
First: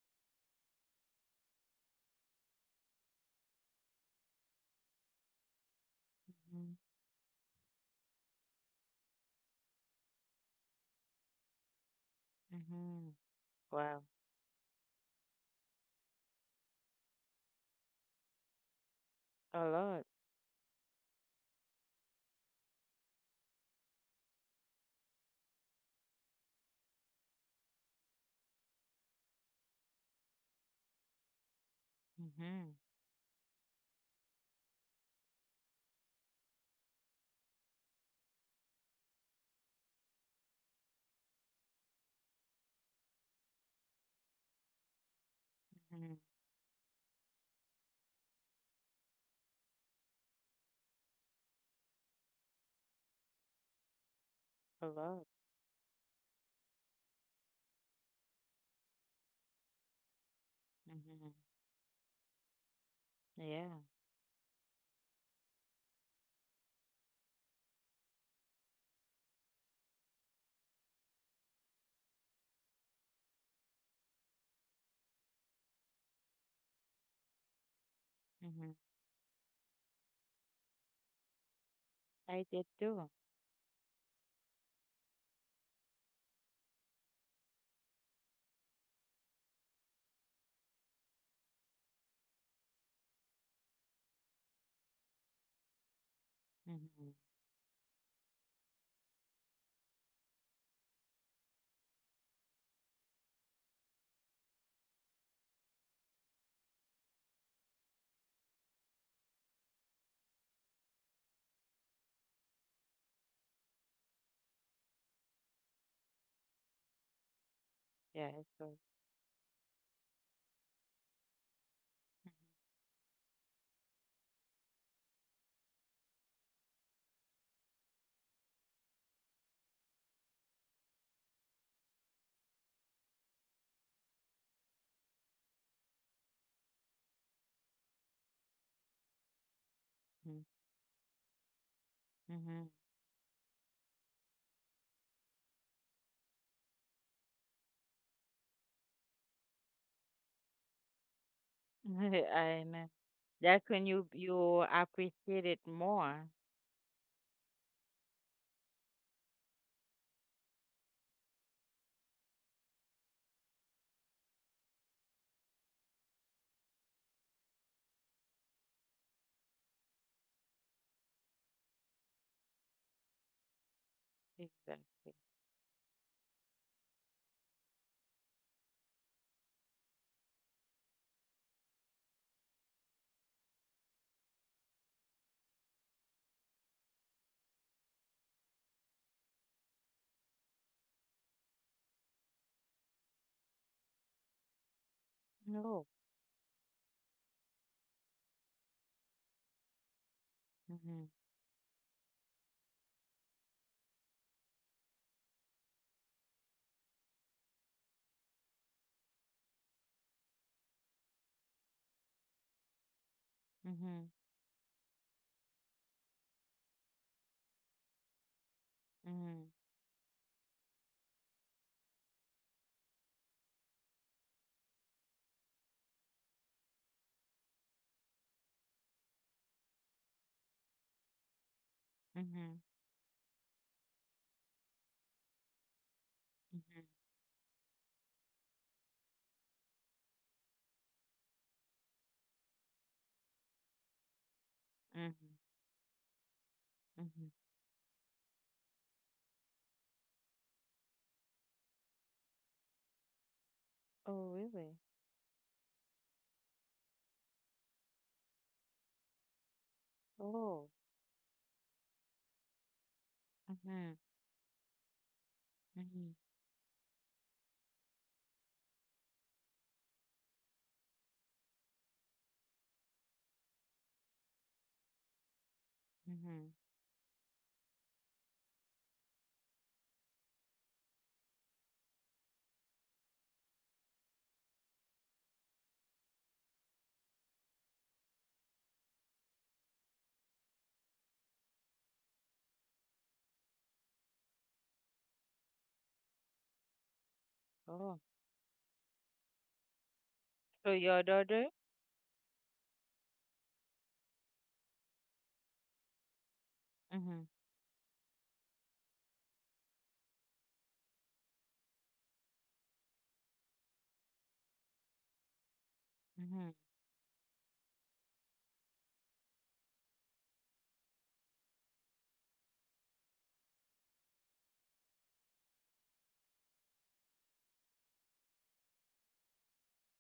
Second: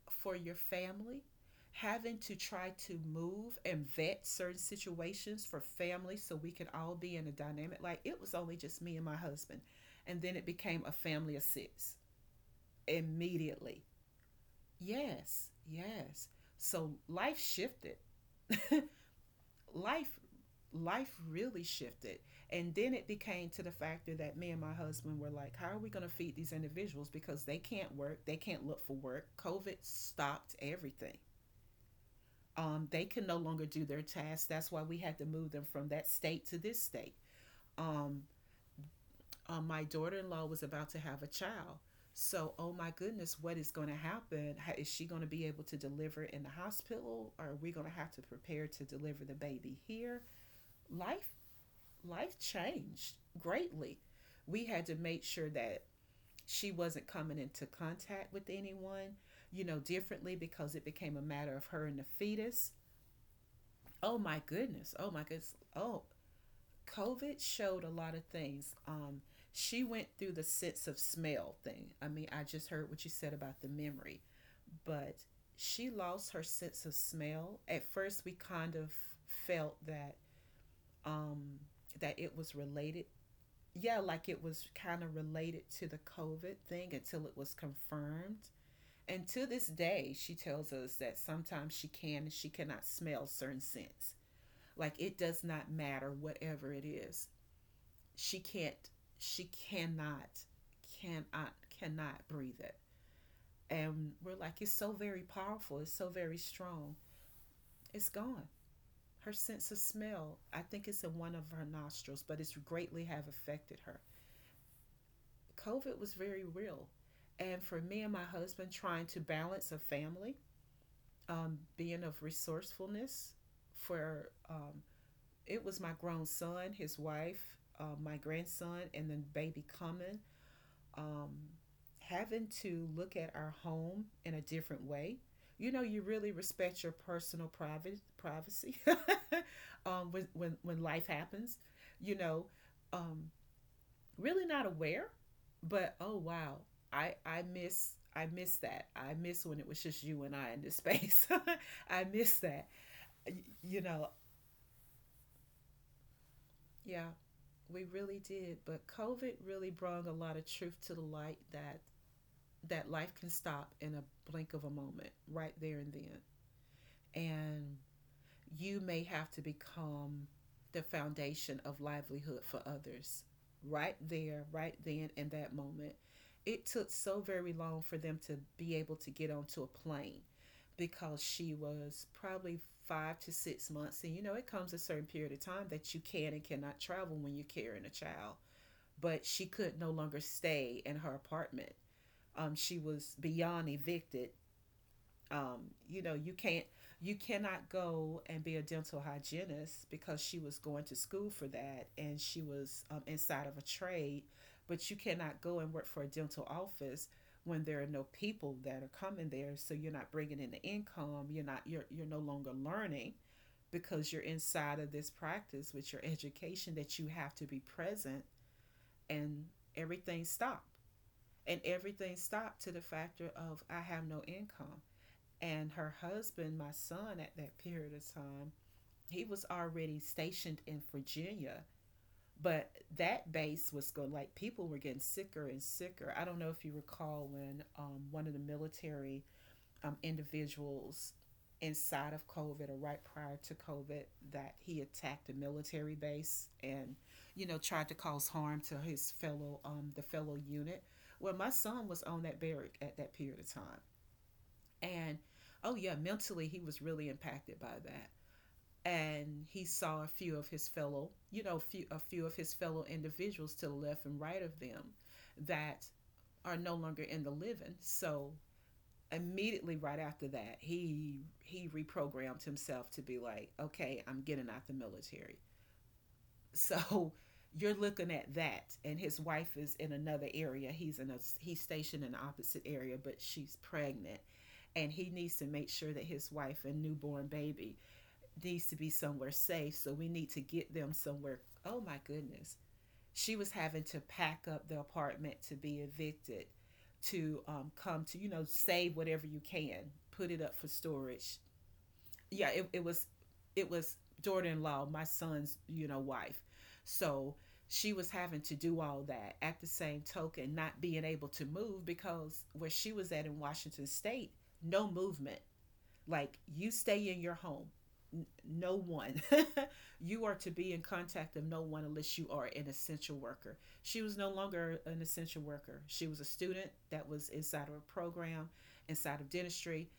[SPEAKER 1] for your family, having to try to move and vet certain situations for family so we can
[SPEAKER 2] Mm-hmm.
[SPEAKER 1] all be in a dynamic. Like it was only just me and my husband, and then it became a family of six
[SPEAKER 2] Mm-hmm.
[SPEAKER 1] immediately.
[SPEAKER 2] Wow,
[SPEAKER 1] Yes, yes. So life shifted.
[SPEAKER 2] a lot.
[SPEAKER 1] Life Life really shifted. And then it became to the factor that me and my husband were like, how are we going to feed these individuals because they can't work, they can't look for work. COVID stopped everything.
[SPEAKER 2] Mm-hmm.
[SPEAKER 1] They can no longer do their tasks. That's why we had to move them from that state to this state. Um, my daughter-in-law was about to have a child. So, oh my goodness, what is going to happen? How, is she going to be able to
[SPEAKER 2] Mm-hmm.
[SPEAKER 1] deliver in the hospital? Or are we going to have to prepare to deliver the baby here? Life Life changed greatly. We
[SPEAKER 2] A
[SPEAKER 1] had to make
[SPEAKER 2] lot.
[SPEAKER 1] sure that she wasn't coming into contact with anyone, you know, differently, because it became a
[SPEAKER 2] Mm-hmm.
[SPEAKER 1] matter of her and the fetus.
[SPEAKER 2] Yeah.
[SPEAKER 1] Oh my goodness. Oh my goodness. Oh, COVID showed a lot of things. She went through the sense of smell thing. I mean, I just heard what you said about the memory, but she lost her sense of smell. At first, we
[SPEAKER 2] Mm-hmm.
[SPEAKER 1] kind of felt that um, that it
[SPEAKER 2] I
[SPEAKER 1] was
[SPEAKER 2] did
[SPEAKER 1] related.
[SPEAKER 2] too.
[SPEAKER 1] Yeah, like it was kind of related to the COVID thing until it was confirmed. And to this day, she tells us that sometimes she can and she cannot smell certain scents. Like it does not matter whatever it
[SPEAKER 2] Mm-hmm.
[SPEAKER 1] is. She can't she cannot cannot cannot breathe it. And we're like, it's so very powerful, it's so very strong. It's gone. Her sense of smell, I think it's in one of her nostrils, but it's greatly have affected her. COVID was very real. And for me and my
[SPEAKER 2] Yeah,
[SPEAKER 1] husband
[SPEAKER 2] so.
[SPEAKER 1] trying to balance a family, being of resourcefulness for it was my grown son, his wife, my grandson, and then baby coming. Um, Having to look at our home in a different way. You know, you really respect your personal private privacy. When, when life happens. You know,
[SPEAKER 2] Mm-hmm.
[SPEAKER 1] um, really not aware, but oh wow, I miss that. I miss when it was just you and I in this space. I miss
[SPEAKER 2] I
[SPEAKER 1] that.
[SPEAKER 2] know. That's
[SPEAKER 1] You
[SPEAKER 2] when you
[SPEAKER 1] know,
[SPEAKER 2] appreciate it more.
[SPEAKER 1] yeah. We really did, but COVID really brought a lot of truth to the light that life can stop in a blink of a moment, right there and then. And you may have to become the foundation of livelihood for others right there, right then
[SPEAKER 2] Exactly.
[SPEAKER 1] in that moment. It took so very long for them to be able to get onto a plane because she was probably 5 to 6 months. And you know, it comes a certain period of time that you can and cannot travel when you're carrying a child, but she could no longer stay in her apartment. She was beyond evicted.
[SPEAKER 2] No. Oh.
[SPEAKER 1] You know, you can't, you cannot go and be a dental hygienist because she was going to
[SPEAKER 2] Mhm.
[SPEAKER 1] school for that and she was inside of a trade, but you cannot go and work for a dental office when there are no people that are coming there, so you're not bringing in the income, you're no longer learning
[SPEAKER 2] Mhm.
[SPEAKER 1] because you're inside of this practice with your education that you have to be present and everything stopped. And everything stopped to the factor of I have no income. And her husband, my son, at that period of time, he was already stationed in Virginia,
[SPEAKER 2] Mhm.
[SPEAKER 1] but that base was going, like people were getting sicker and sicker. I don't know if you
[SPEAKER 2] Mhm.
[SPEAKER 1] recall when one of the military individuals inside of COVID or right prior to COVID that he
[SPEAKER 2] Mhm.
[SPEAKER 1] attacked a military base and,
[SPEAKER 2] Mhm.
[SPEAKER 1] you know, tried to cause harm to his fellow, the fellow unit. Well, my son was on that barrack at that period of time,
[SPEAKER 2] Oh, really?
[SPEAKER 1] and oh yeah, mentally he was really impacted by that. And he saw a few of his
[SPEAKER 2] Oh.
[SPEAKER 1] fellow, you know, a few of his fellow individuals to the
[SPEAKER 2] Mhm.
[SPEAKER 1] left and right of them that
[SPEAKER 2] Mhm.
[SPEAKER 1] are no longer in the living. So immediately right after that, he reprogrammed himself to be like, okay, I'm getting out the military.
[SPEAKER 2] Mhm.
[SPEAKER 1] So you're looking at that, and his wife is in another area. He's stationed in the opposite area, but she's pregnant, and he needs to make sure that his wife and newborn baby needs to be somewhere safe. So we need to get them somewhere. Oh my goodness, she was having to pack up the apartment to be evicted, to
[SPEAKER 2] Oh.
[SPEAKER 1] come to, you know, save whatever you can, put it up for
[SPEAKER 2] So your
[SPEAKER 1] storage.
[SPEAKER 2] daughter?
[SPEAKER 1] Yeah, it was— it was daughter-in-law, my son's, you know, wife.
[SPEAKER 2] Mhm.
[SPEAKER 1] So she was having to do all that at the same token, not being able to move because where she was at in Washington state, no movement, like
[SPEAKER 2] Mhm.
[SPEAKER 1] you stay in your home. No one. You are to be in contact of no one unless you are an essential worker. She was no longer an essential worker. She was a student that was inside of a program, inside of dentistry,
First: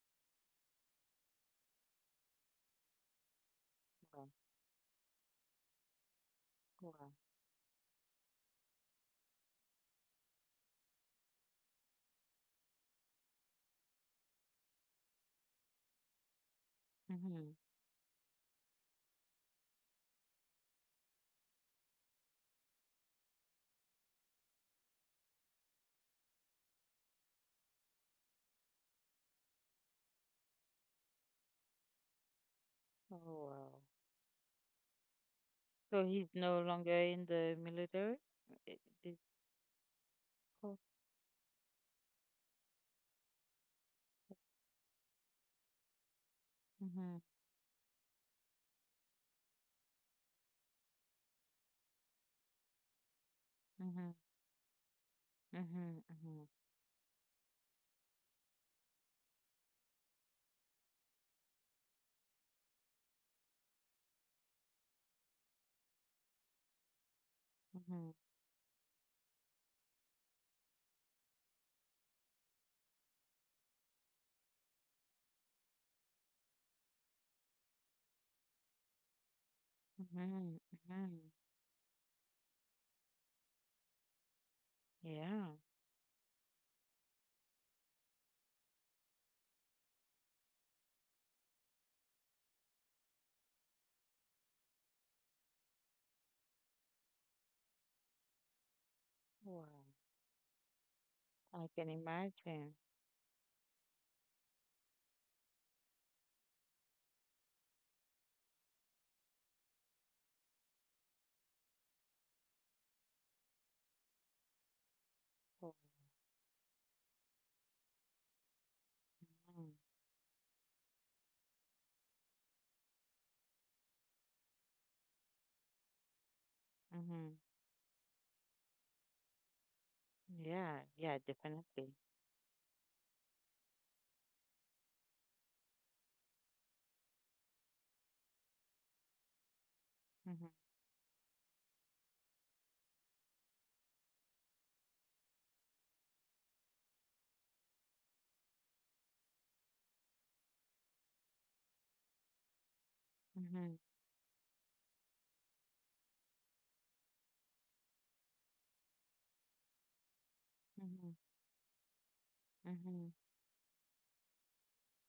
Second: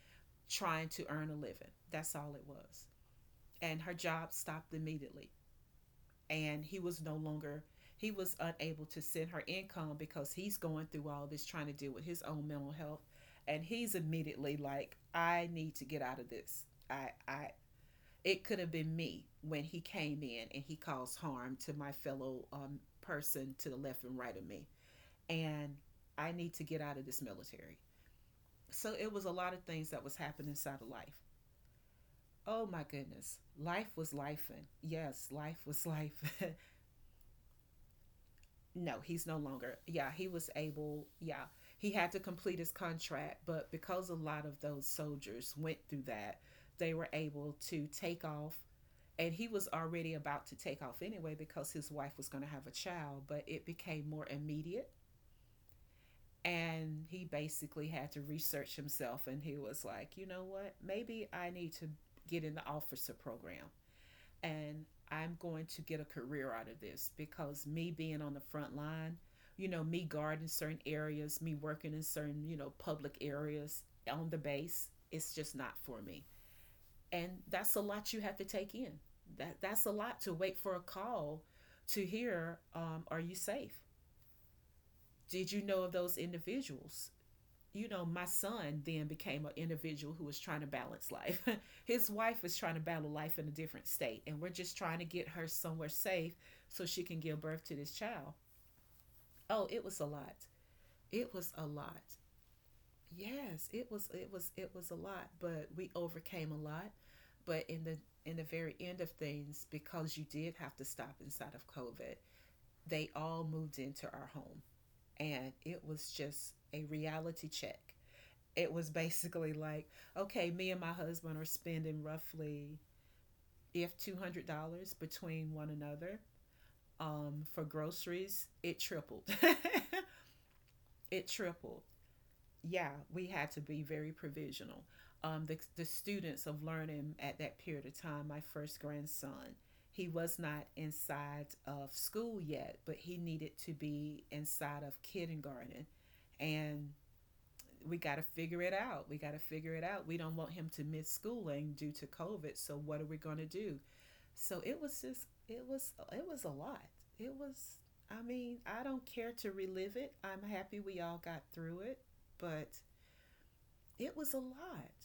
[SPEAKER 1] trying to earn a living. That's all it was. And her
[SPEAKER 2] Wow.
[SPEAKER 1] job stopped immediately and he was
[SPEAKER 2] Wow.
[SPEAKER 1] no longer he was unable to send her income because he's going through all this trying to deal with his own mental health, and he's immediately like, I need to get out of this. I
[SPEAKER 2] Mhm.
[SPEAKER 1] it could have been me when he came in and he caused harm to my fellow person to the left and right of me. And I need to get out of this military. So it was a lot of things that was happening inside of life. Oh my
[SPEAKER 2] Oh,
[SPEAKER 1] goodness,
[SPEAKER 2] wow.
[SPEAKER 1] life was life, and yes, life was
[SPEAKER 2] So
[SPEAKER 1] life.
[SPEAKER 2] he's no longer in the military? I-
[SPEAKER 1] No,
[SPEAKER 2] This
[SPEAKER 1] he's no longer. Yeah, he was
[SPEAKER 2] oh.
[SPEAKER 1] able. Yeah, he had to complete his contract, but because a lot of those soldiers went through that, they were
[SPEAKER 2] Mhm.
[SPEAKER 1] able to take off. And he was already about to take off anyway because his wife was going to have a child, but it became
[SPEAKER 2] Mhm.
[SPEAKER 1] more immediate.
[SPEAKER 2] Mhm. Mhm.
[SPEAKER 1] And he basically had to research himself and he was like, you know what? Maybe I need to get in the officer program, and I'm going to get a career out of this because me
[SPEAKER 2] Mhm.
[SPEAKER 1] being on the front line, you know, me guarding certain areas, me working in certain, you know, public areas on the base, it's just not for me. And that's a lot you have to take in. That's a lot, to
[SPEAKER 2] Mhm.
[SPEAKER 1] wait for a
[SPEAKER 2] Mhm.
[SPEAKER 1] call to hear, are you safe? Did
[SPEAKER 2] Yeah.
[SPEAKER 1] you know of those individuals? You know, my son then became an individual who was trying to balance life. His wife was trying to battle life in a different state, and we're just trying to get her somewhere safe so she can give birth to this child. Oh,
[SPEAKER 2] Wow.
[SPEAKER 1] it was a lot. It was a
[SPEAKER 2] I can
[SPEAKER 1] lot.
[SPEAKER 2] imagine.
[SPEAKER 1] Yes, it was a lot, but we overcame a lot. But in the very end of things, because you did have to stop inside of COVID, they all moved into our home. And
[SPEAKER 2] Oh,
[SPEAKER 1] it was just a reality check. It was basically
[SPEAKER 2] mm,
[SPEAKER 1] like, okay, me and my husband are spending roughly if $200 between one another.
[SPEAKER 2] mhm.
[SPEAKER 1] For groceries, it tripled.
[SPEAKER 2] Yeah, yeah,
[SPEAKER 1] It tripled.
[SPEAKER 2] definitely.
[SPEAKER 1] Yeah, we had to be very provisional. The students of learning at that period of time, my first grandson, he was
[SPEAKER 2] Mm-hmm.
[SPEAKER 1] not inside of school yet, but he needed to be inside of kindergarten. And we got to figure it out. We got to figure it out. We don't want him to miss schooling due to COVID. So what are we going to
[SPEAKER 2] Mm-hmm.
[SPEAKER 1] do? So it was a lot. It was I mean, I don't care to relive it. I'm happy we
[SPEAKER 2] Mm-hmm.
[SPEAKER 1] all got through it, but
[SPEAKER 2] Mm-hmm.
[SPEAKER 1] it was a lot.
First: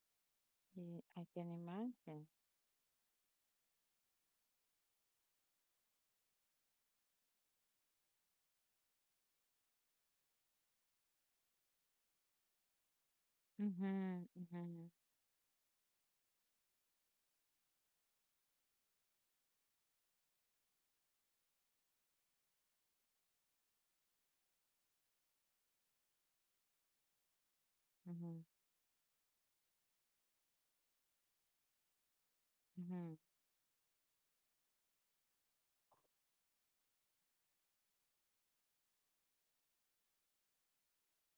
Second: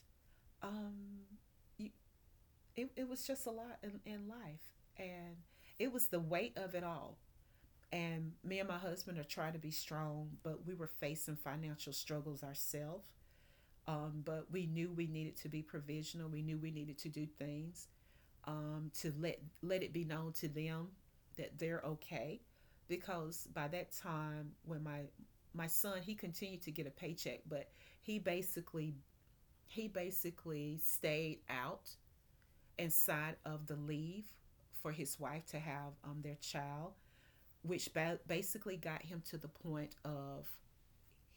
[SPEAKER 1] Um
[SPEAKER 2] Yeah, I can
[SPEAKER 1] you,
[SPEAKER 2] imagine.
[SPEAKER 1] it was just a lot in life, and it was the weight of it all. And me and my husband are trying to be strong, but we were facing financial struggles ourselves.
[SPEAKER 2] Mm-hmm.
[SPEAKER 1] But we
[SPEAKER 2] Mm-hmm.
[SPEAKER 1] knew we needed to be provisional. We knew we needed to do things to let it be known to them that they're okay, because by that time when my son, he continued to get a paycheck, but he
[SPEAKER 2] Mm-hmm.
[SPEAKER 1] basically he basically stayed out
[SPEAKER 2] Mm-hmm.
[SPEAKER 1] inside of the leave for his wife to have their child, which basically got him to the point of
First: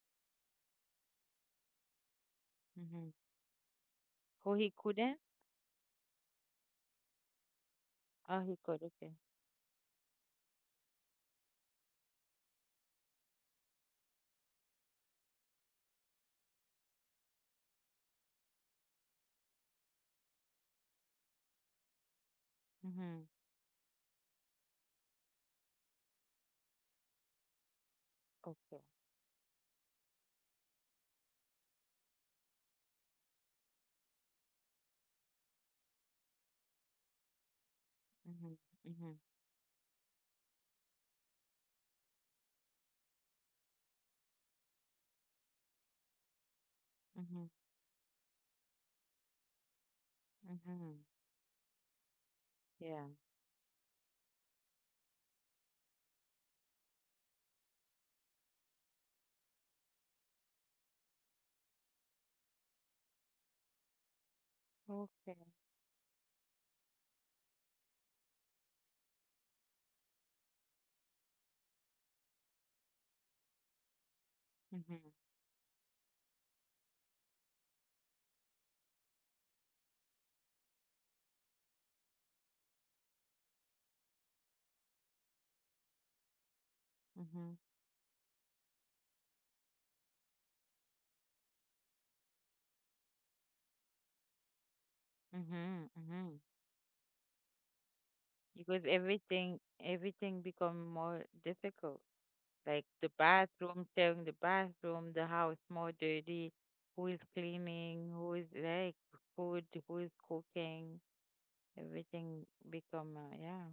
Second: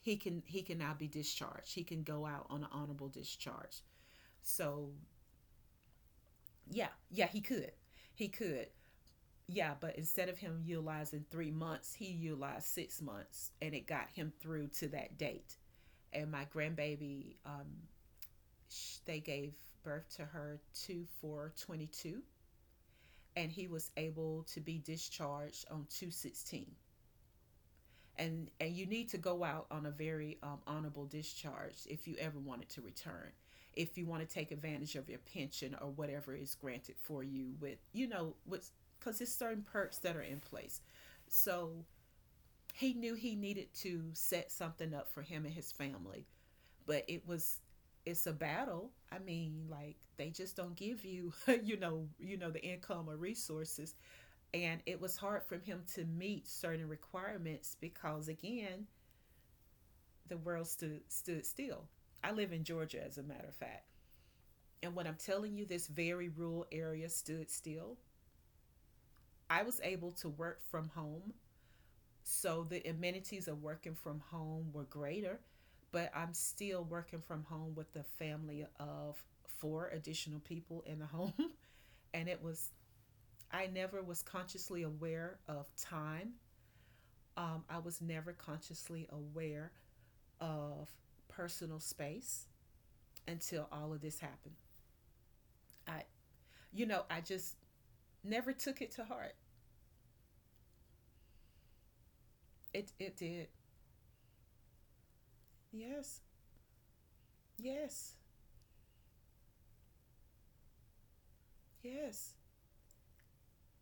[SPEAKER 1] he can now be discharged. He can go out on an
[SPEAKER 2] Mm-hmm.
[SPEAKER 1] honorable discharge.
[SPEAKER 2] Oh, he
[SPEAKER 1] So,
[SPEAKER 2] couldn't?
[SPEAKER 1] yeah, yeah, he could. He
[SPEAKER 2] Oh, he
[SPEAKER 1] could.
[SPEAKER 2] could. Okay.
[SPEAKER 1] Yeah, but instead of him utilizing 3 months, he utilized 6 months and it got him through to that date. And my grandbaby, they gave birth to her 2 22,
[SPEAKER 2] Mm-hmm.
[SPEAKER 1] and he was able to be discharged on 2/16. And
[SPEAKER 2] Okay.
[SPEAKER 1] you need to go out on a very honorable discharge if you ever wanted to return, if you want to take advantage of your pension or whatever is granted for you, with, you know,
[SPEAKER 2] Mm-hmm.
[SPEAKER 1] with,
[SPEAKER 2] Mm-hmm.
[SPEAKER 1] because there's certain perks that are in place. So he knew he needed to set something up for him and his family, but
[SPEAKER 2] Mm-hmm.
[SPEAKER 1] it's a battle. I mean, like, they just don't
[SPEAKER 2] Mm-hmm.
[SPEAKER 1] give you you know, you know the
[SPEAKER 2] Yeah.
[SPEAKER 1] income or resources. And it was hard for him to meet certain requirements because, again, the world stood still. I live in Georgia, as a matter of fact. And when I'm
[SPEAKER 2] Okay.
[SPEAKER 1] telling you, this very rural area stood still. I was able to work from home. So the amenities of working from home were
[SPEAKER 2] Mm-hmm.
[SPEAKER 1] greater, but I'm still working from home with a family of four additional people in the home. And it was, I never was consciously aware of time.
[SPEAKER 2] Mm-hmm.
[SPEAKER 1] I was never consciously aware of personal space until all of this happened.
[SPEAKER 2] Mm-hmm.
[SPEAKER 1] I
[SPEAKER 2] Mm-hmm.
[SPEAKER 1] You know, I just never took
[SPEAKER 2] Because
[SPEAKER 1] it to heart.
[SPEAKER 2] everything become more difficult. Like
[SPEAKER 1] It
[SPEAKER 2] the
[SPEAKER 1] it did.
[SPEAKER 2] bathroom, tearing the bathroom, the house more
[SPEAKER 1] Yes.
[SPEAKER 2] dirty, who is
[SPEAKER 1] Yes.
[SPEAKER 2] cleaning, who is like food, who is cooking,
[SPEAKER 1] Yes.
[SPEAKER 2] everything become, yeah.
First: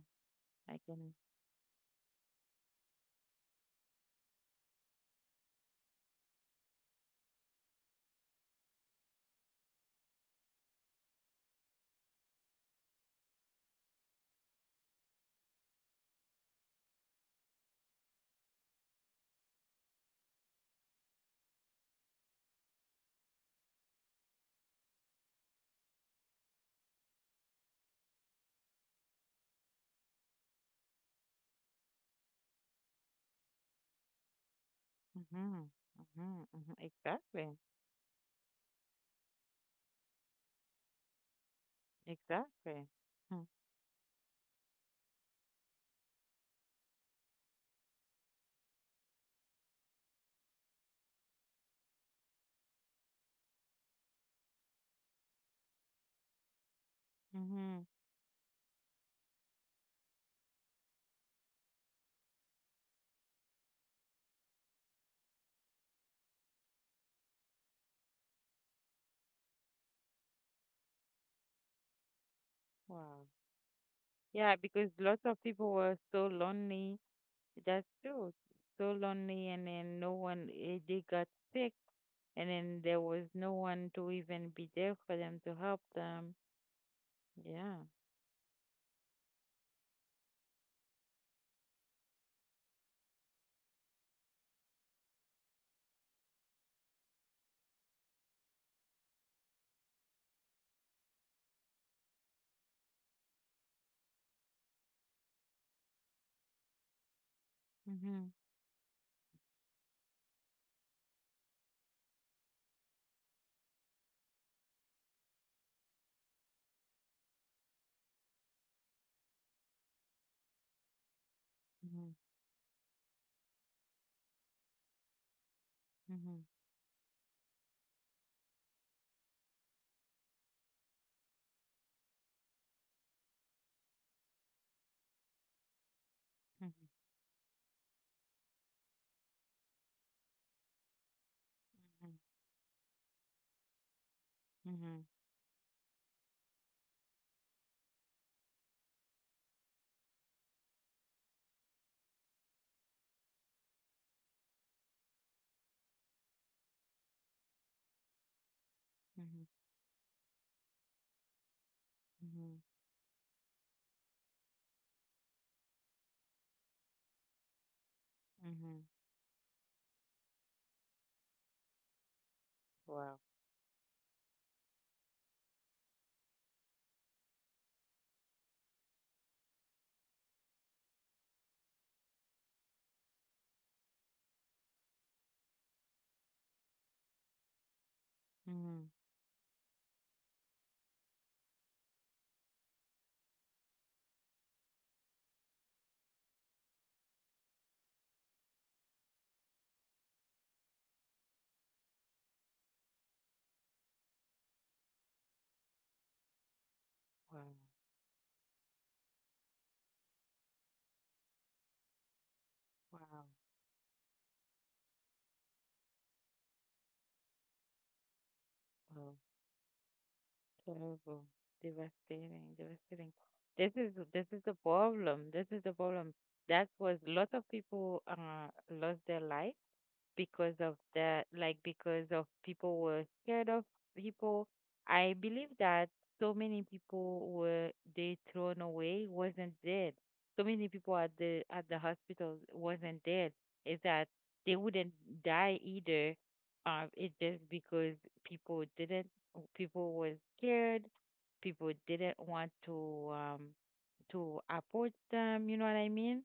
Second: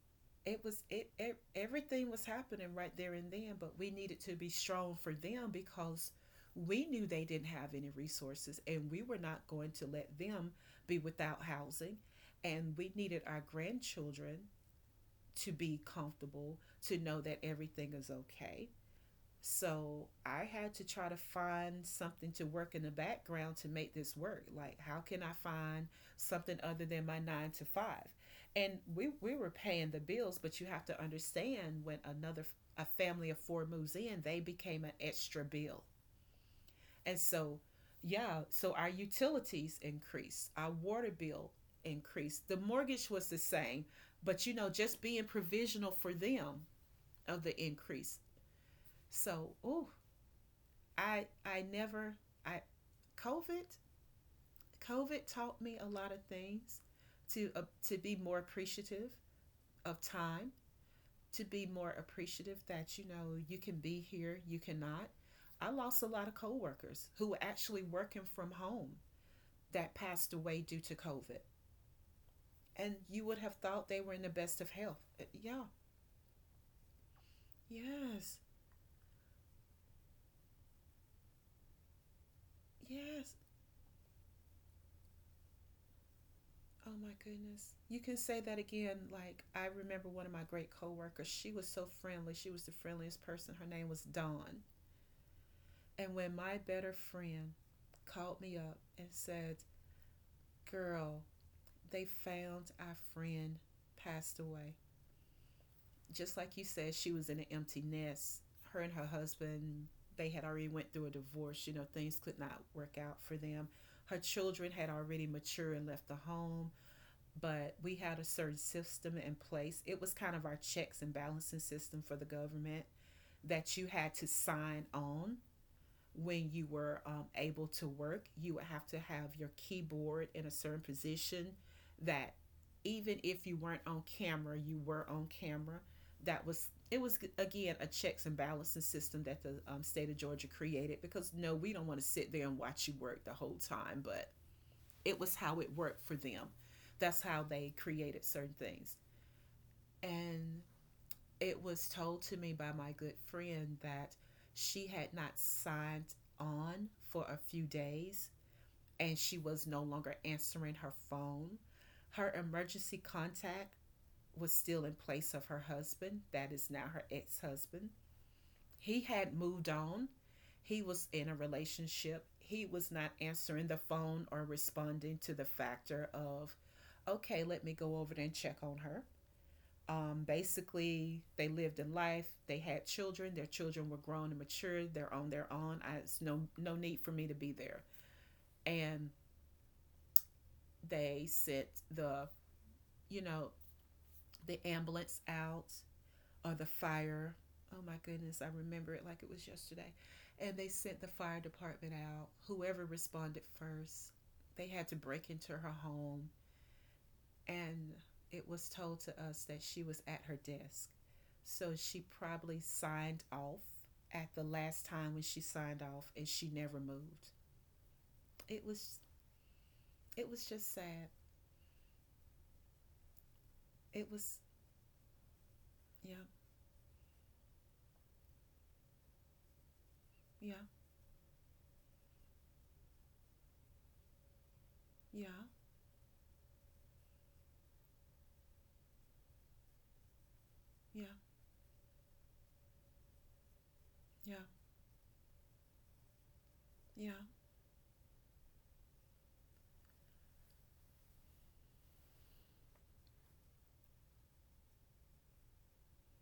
[SPEAKER 1] It
[SPEAKER 2] I
[SPEAKER 1] was it,
[SPEAKER 2] can.
[SPEAKER 1] it everything was happening right there and then, but we needed to be strong for them because we knew they didn't have any resources, and we were not going to let them be without housing, and we needed our grandchildren to be comfortable, to know that everything is okay. So I had to try to find something to work in the background to make this work. Like, how can I find something other than my nine to five? And we were paying the bills, but you have to understand when another a family of four moves in, they became an extra
[SPEAKER 2] Mm-hmm,
[SPEAKER 1] bill.
[SPEAKER 2] mm-hmm,
[SPEAKER 1] And
[SPEAKER 2] exactly,
[SPEAKER 1] so, yeah, so our utilities increased, our water bill increased. The
[SPEAKER 2] exactly.
[SPEAKER 1] mortgage was the
[SPEAKER 2] Mm,
[SPEAKER 1] same, but you know, just being provisional for them of the increase. So, ooh, I never I COVID COVID taught me a lot of things, to uh,
[SPEAKER 2] mm-hmm.
[SPEAKER 1] to be more appreciative of time, to be more appreciative that, you know, you can be here, you cannot. I lost a lot of coworkers who were actually working from home that passed away due to COVID, and you
[SPEAKER 2] Wow.
[SPEAKER 1] would have thought they were in the
[SPEAKER 2] Yeah,
[SPEAKER 1] best of
[SPEAKER 2] because
[SPEAKER 1] health.
[SPEAKER 2] lots of
[SPEAKER 1] Yeah,
[SPEAKER 2] people were so lonely. That's true.
[SPEAKER 1] yes,
[SPEAKER 2] So lonely, and then no one, they got sick, and then there was
[SPEAKER 1] yes.
[SPEAKER 2] no one to even be there for them to help them.
[SPEAKER 1] Oh my goodness,
[SPEAKER 2] Yeah.
[SPEAKER 1] you can say that again. Like, I remember one of my great coworkers, she was so friendly. She was the friendliest person. Her name was Dawn. And when my better friend called me up and said, Girl, they found our friend passed away. Just like you said, she was in an empty
[SPEAKER 2] Mhm,
[SPEAKER 1] nest. Her and her husband, they had already went through a divorce, you know, things could not work out for them. Her children had already matured and left the home, but we had a certain system in place. It was kind of our checks and balancing system
[SPEAKER 2] mhm,
[SPEAKER 1] for the government, that you had to sign on
[SPEAKER 2] mhm,
[SPEAKER 1] when you were able to work. You would have to have your keyboard in a certain position that even if you weren't on camera, you were on camera. That was
[SPEAKER 2] mhm,
[SPEAKER 1] it was again a checks and balancing system that the state of Georgia created, because no, we don't want to sit there and watch you work the whole time, but
[SPEAKER 2] mhm,
[SPEAKER 1] it was how it worked for them. That's how they created certain things. And it was told to me by my good friend that she had not signed on for a few days and she
[SPEAKER 2] mhm,
[SPEAKER 1] was no longer answering her phone. Her
[SPEAKER 2] mhm,
[SPEAKER 1] emergency contact was still in place of her husband, that is now her ex husband.
[SPEAKER 2] mhm.
[SPEAKER 1] He had moved on. He was in a relationship. He was not
[SPEAKER 2] Wow.
[SPEAKER 1] answering the phone or responding to the factor of, okay, let me go over there and check on her. Basically, they lived in life. They had children. Their children were grown and mature. They're on their own. It's no need for me to be there.
[SPEAKER 2] Mhm.
[SPEAKER 1] And they sent the you know the ambulance out. Or the fire. Oh my goodness, I remember it like it was yesterday. And they sent the fire department out. Whoever responded first, they had to break into her home.
[SPEAKER 2] Wow.
[SPEAKER 1] And it was told to us that she was at her desk. So she probably
[SPEAKER 2] Wow.
[SPEAKER 1] signed off at the last time when she signed off, and she never moved. It was
[SPEAKER 2] Wow.
[SPEAKER 1] it was just sad.
[SPEAKER 2] Terrible. Devastating. Devastating. This is
[SPEAKER 1] It
[SPEAKER 2] this is
[SPEAKER 1] was
[SPEAKER 2] the problem. This is the problem.
[SPEAKER 1] Yeah,
[SPEAKER 2] That was lots of people lost their life because
[SPEAKER 1] yeah,
[SPEAKER 2] of that, like because of people were scared of people. I believe
[SPEAKER 1] yeah,
[SPEAKER 2] that so many people were they thrown away wasn't dead. So many people
[SPEAKER 1] yeah,
[SPEAKER 2] at the hospitals wasn't dead. Is that
[SPEAKER 1] yeah,
[SPEAKER 2] they wouldn't die either. It's
[SPEAKER 1] yeah,
[SPEAKER 2] just because people didn't people were scared. People didn't want to approach them. You know what I mean?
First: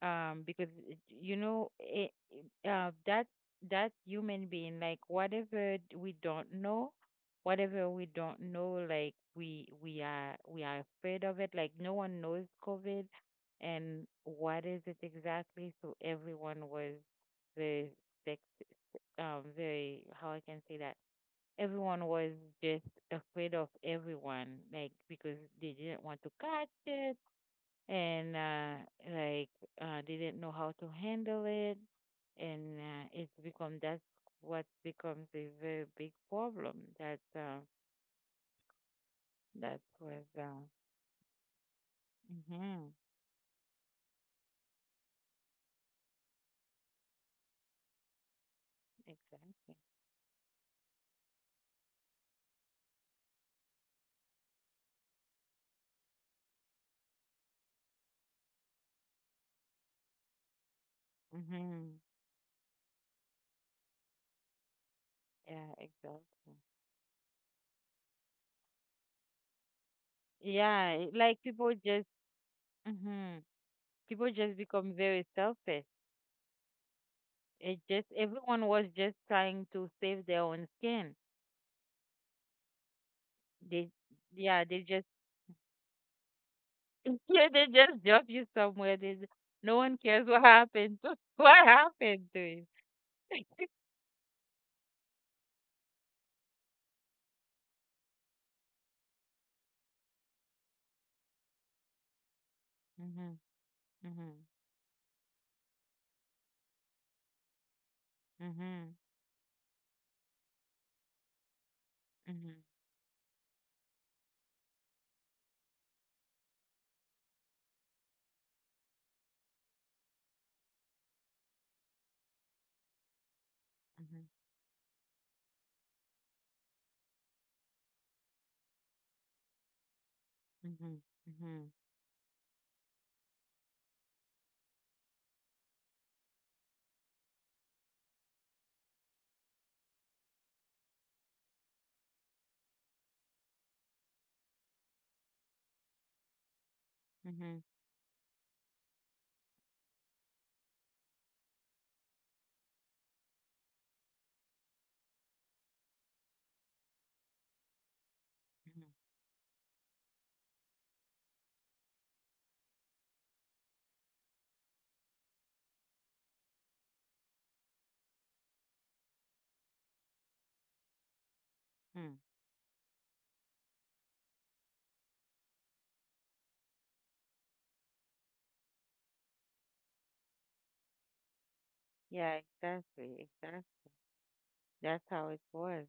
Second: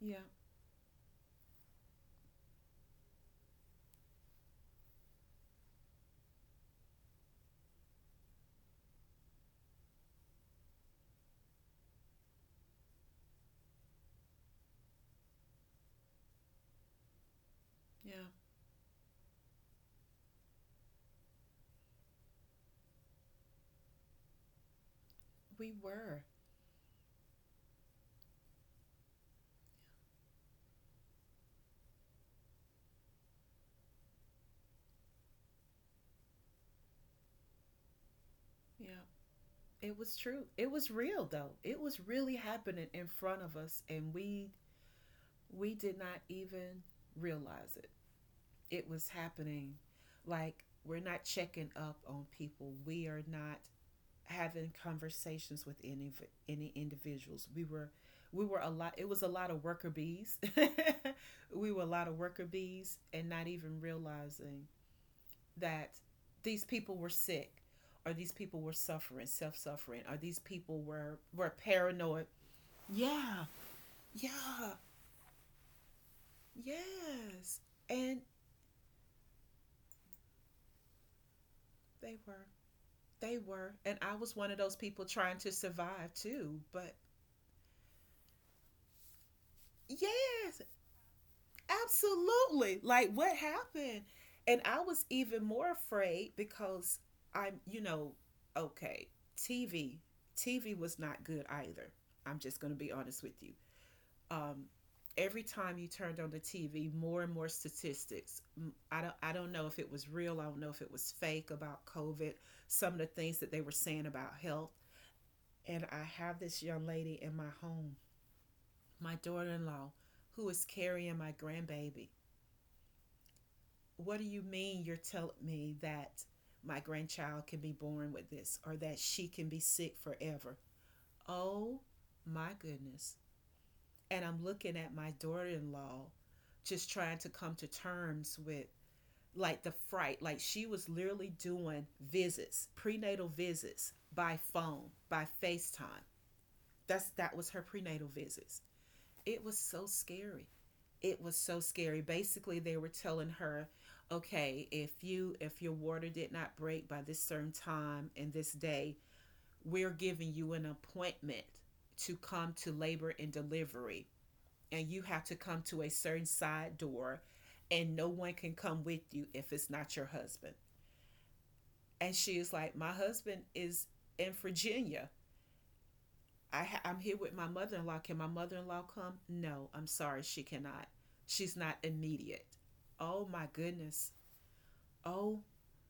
[SPEAKER 1] yeah,
[SPEAKER 2] Because that human being, like whatever we don't know, whatever we don't know, like we are afraid of it, like no one knows COVID and what is it exactly, so everyone was very
[SPEAKER 1] yeah.
[SPEAKER 2] sick. Very, how I can say that, everyone was just afraid of everyone, like because
[SPEAKER 1] We
[SPEAKER 2] they didn't want
[SPEAKER 1] were.
[SPEAKER 2] to catch it. And like, didn't know how to handle it, and it's become that's what becomes a very big problem. That uh,
[SPEAKER 1] Yeah.
[SPEAKER 2] that
[SPEAKER 1] It was
[SPEAKER 2] was
[SPEAKER 1] true. It was real though. It was really happening
[SPEAKER 2] hmm.
[SPEAKER 1] in front of us, and we did not even realize it. It was
[SPEAKER 2] Exactly.
[SPEAKER 1] happening. Like, we're not checking up on people. We are not having conversations with any individuals. We were a lot it was a lot of worker bees. We were a
[SPEAKER 2] Hmm.
[SPEAKER 1] lot of worker bees and not even realizing
[SPEAKER 2] Yeah,
[SPEAKER 1] that
[SPEAKER 2] exactly.
[SPEAKER 1] these people were sick, or these people were suffering, self suffering, or these people
[SPEAKER 2] Yeah,
[SPEAKER 1] were
[SPEAKER 2] like
[SPEAKER 1] were
[SPEAKER 2] people just.
[SPEAKER 1] paranoid.
[SPEAKER 2] Hmm.
[SPEAKER 1] Yeah,
[SPEAKER 2] People just
[SPEAKER 1] yeah,
[SPEAKER 2] become very selfish.
[SPEAKER 1] yes.
[SPEAKER 2] It just,
[SPEAKER 1] And
[SPEAKER 2] everyone was just trying to save their own skin.
[SPEAKER 1] they were. They were.
[SPEAKER 2] They.
[SPEAKER 1] And I was one of
[SPEAKER 2] Yeah,
[SPEAKER 1] those
[SPEAKER 2] they
[SPEAKER 1] people
[SPEAKER 2] just.
[SPEAKER 1] trying to survive too. But
[SPEAKER 2] Yeah, they just drop you somewhere. No one cares what
[SPEAKER 1] yes,
[SPEAKER 2] happened to, what happened to him.
[SPEAKER 1] absolutely. Like, what happened? And I was even more afraid because I'm, you know, okay, TV. TV was not good either. I'm just going to be honest
[SPEAKER 2] Mhm,
[SPEAKER 1] with you.
[SPEAKER 2] mhm,
[SPEAKER 1] um, every time you turned on the TV, more and more statistics. I do not
[SPEAKER 2] mhm,
[SPEAKER 1] I don't, I don't know if it was real. I don't know if it was fake about COVID,
[SPEAKER 2] mhm,
[SPEAKER 1] some of the things that they were saying about health. And I have this young lady in my home, my daughter in law, who is carrying my grandbaby. What do you mean you're telling me that my grandchild can be born with this, or that she can be sick forever?
[SPEAKER 2] mhm, mhm, mhm,
[SPEAKER 1] Oh my goodness. And I'm looking at my daughter-in-law, just trying to come to terms with, like, the fright. Like, she was literally doing visits, prenatal visits, by phone, by FaceTime. That's,
[SPEAKER 2] mhm,
[SPEAKER 1] that was her
[SPEAKER 2] mhm,
[SPEAKER 1] prenatal visits. It was so scary. It was so scary. Basically, they were telling her, okay, if you if your water did not break by this certain time and this day, we're giving you an appointment to come to labor and delivery, and you have to come to a certain side door, and no one can come with you if it's not your husband. And
[SPEAKER 2] mhm.
[SPEAKER 1] she is like, "My husband is in Virginia. I ha- I'm here with my mother in law. Can my mother in law come?" "No, I'm sorry, she cannot. She's not
[SPEAKER 2] Yeah,
[SPEAKER 1] immediate."
[SPEAKER 2] exactly.
[SPEAKER 1] Oh my
[SPEAKER 2] Exactly.
[SPEAKER 1] goodness.
[SPEAKER 2] That's how it
[SPEAKER 1] Oh,
[SPEAKER 2] was.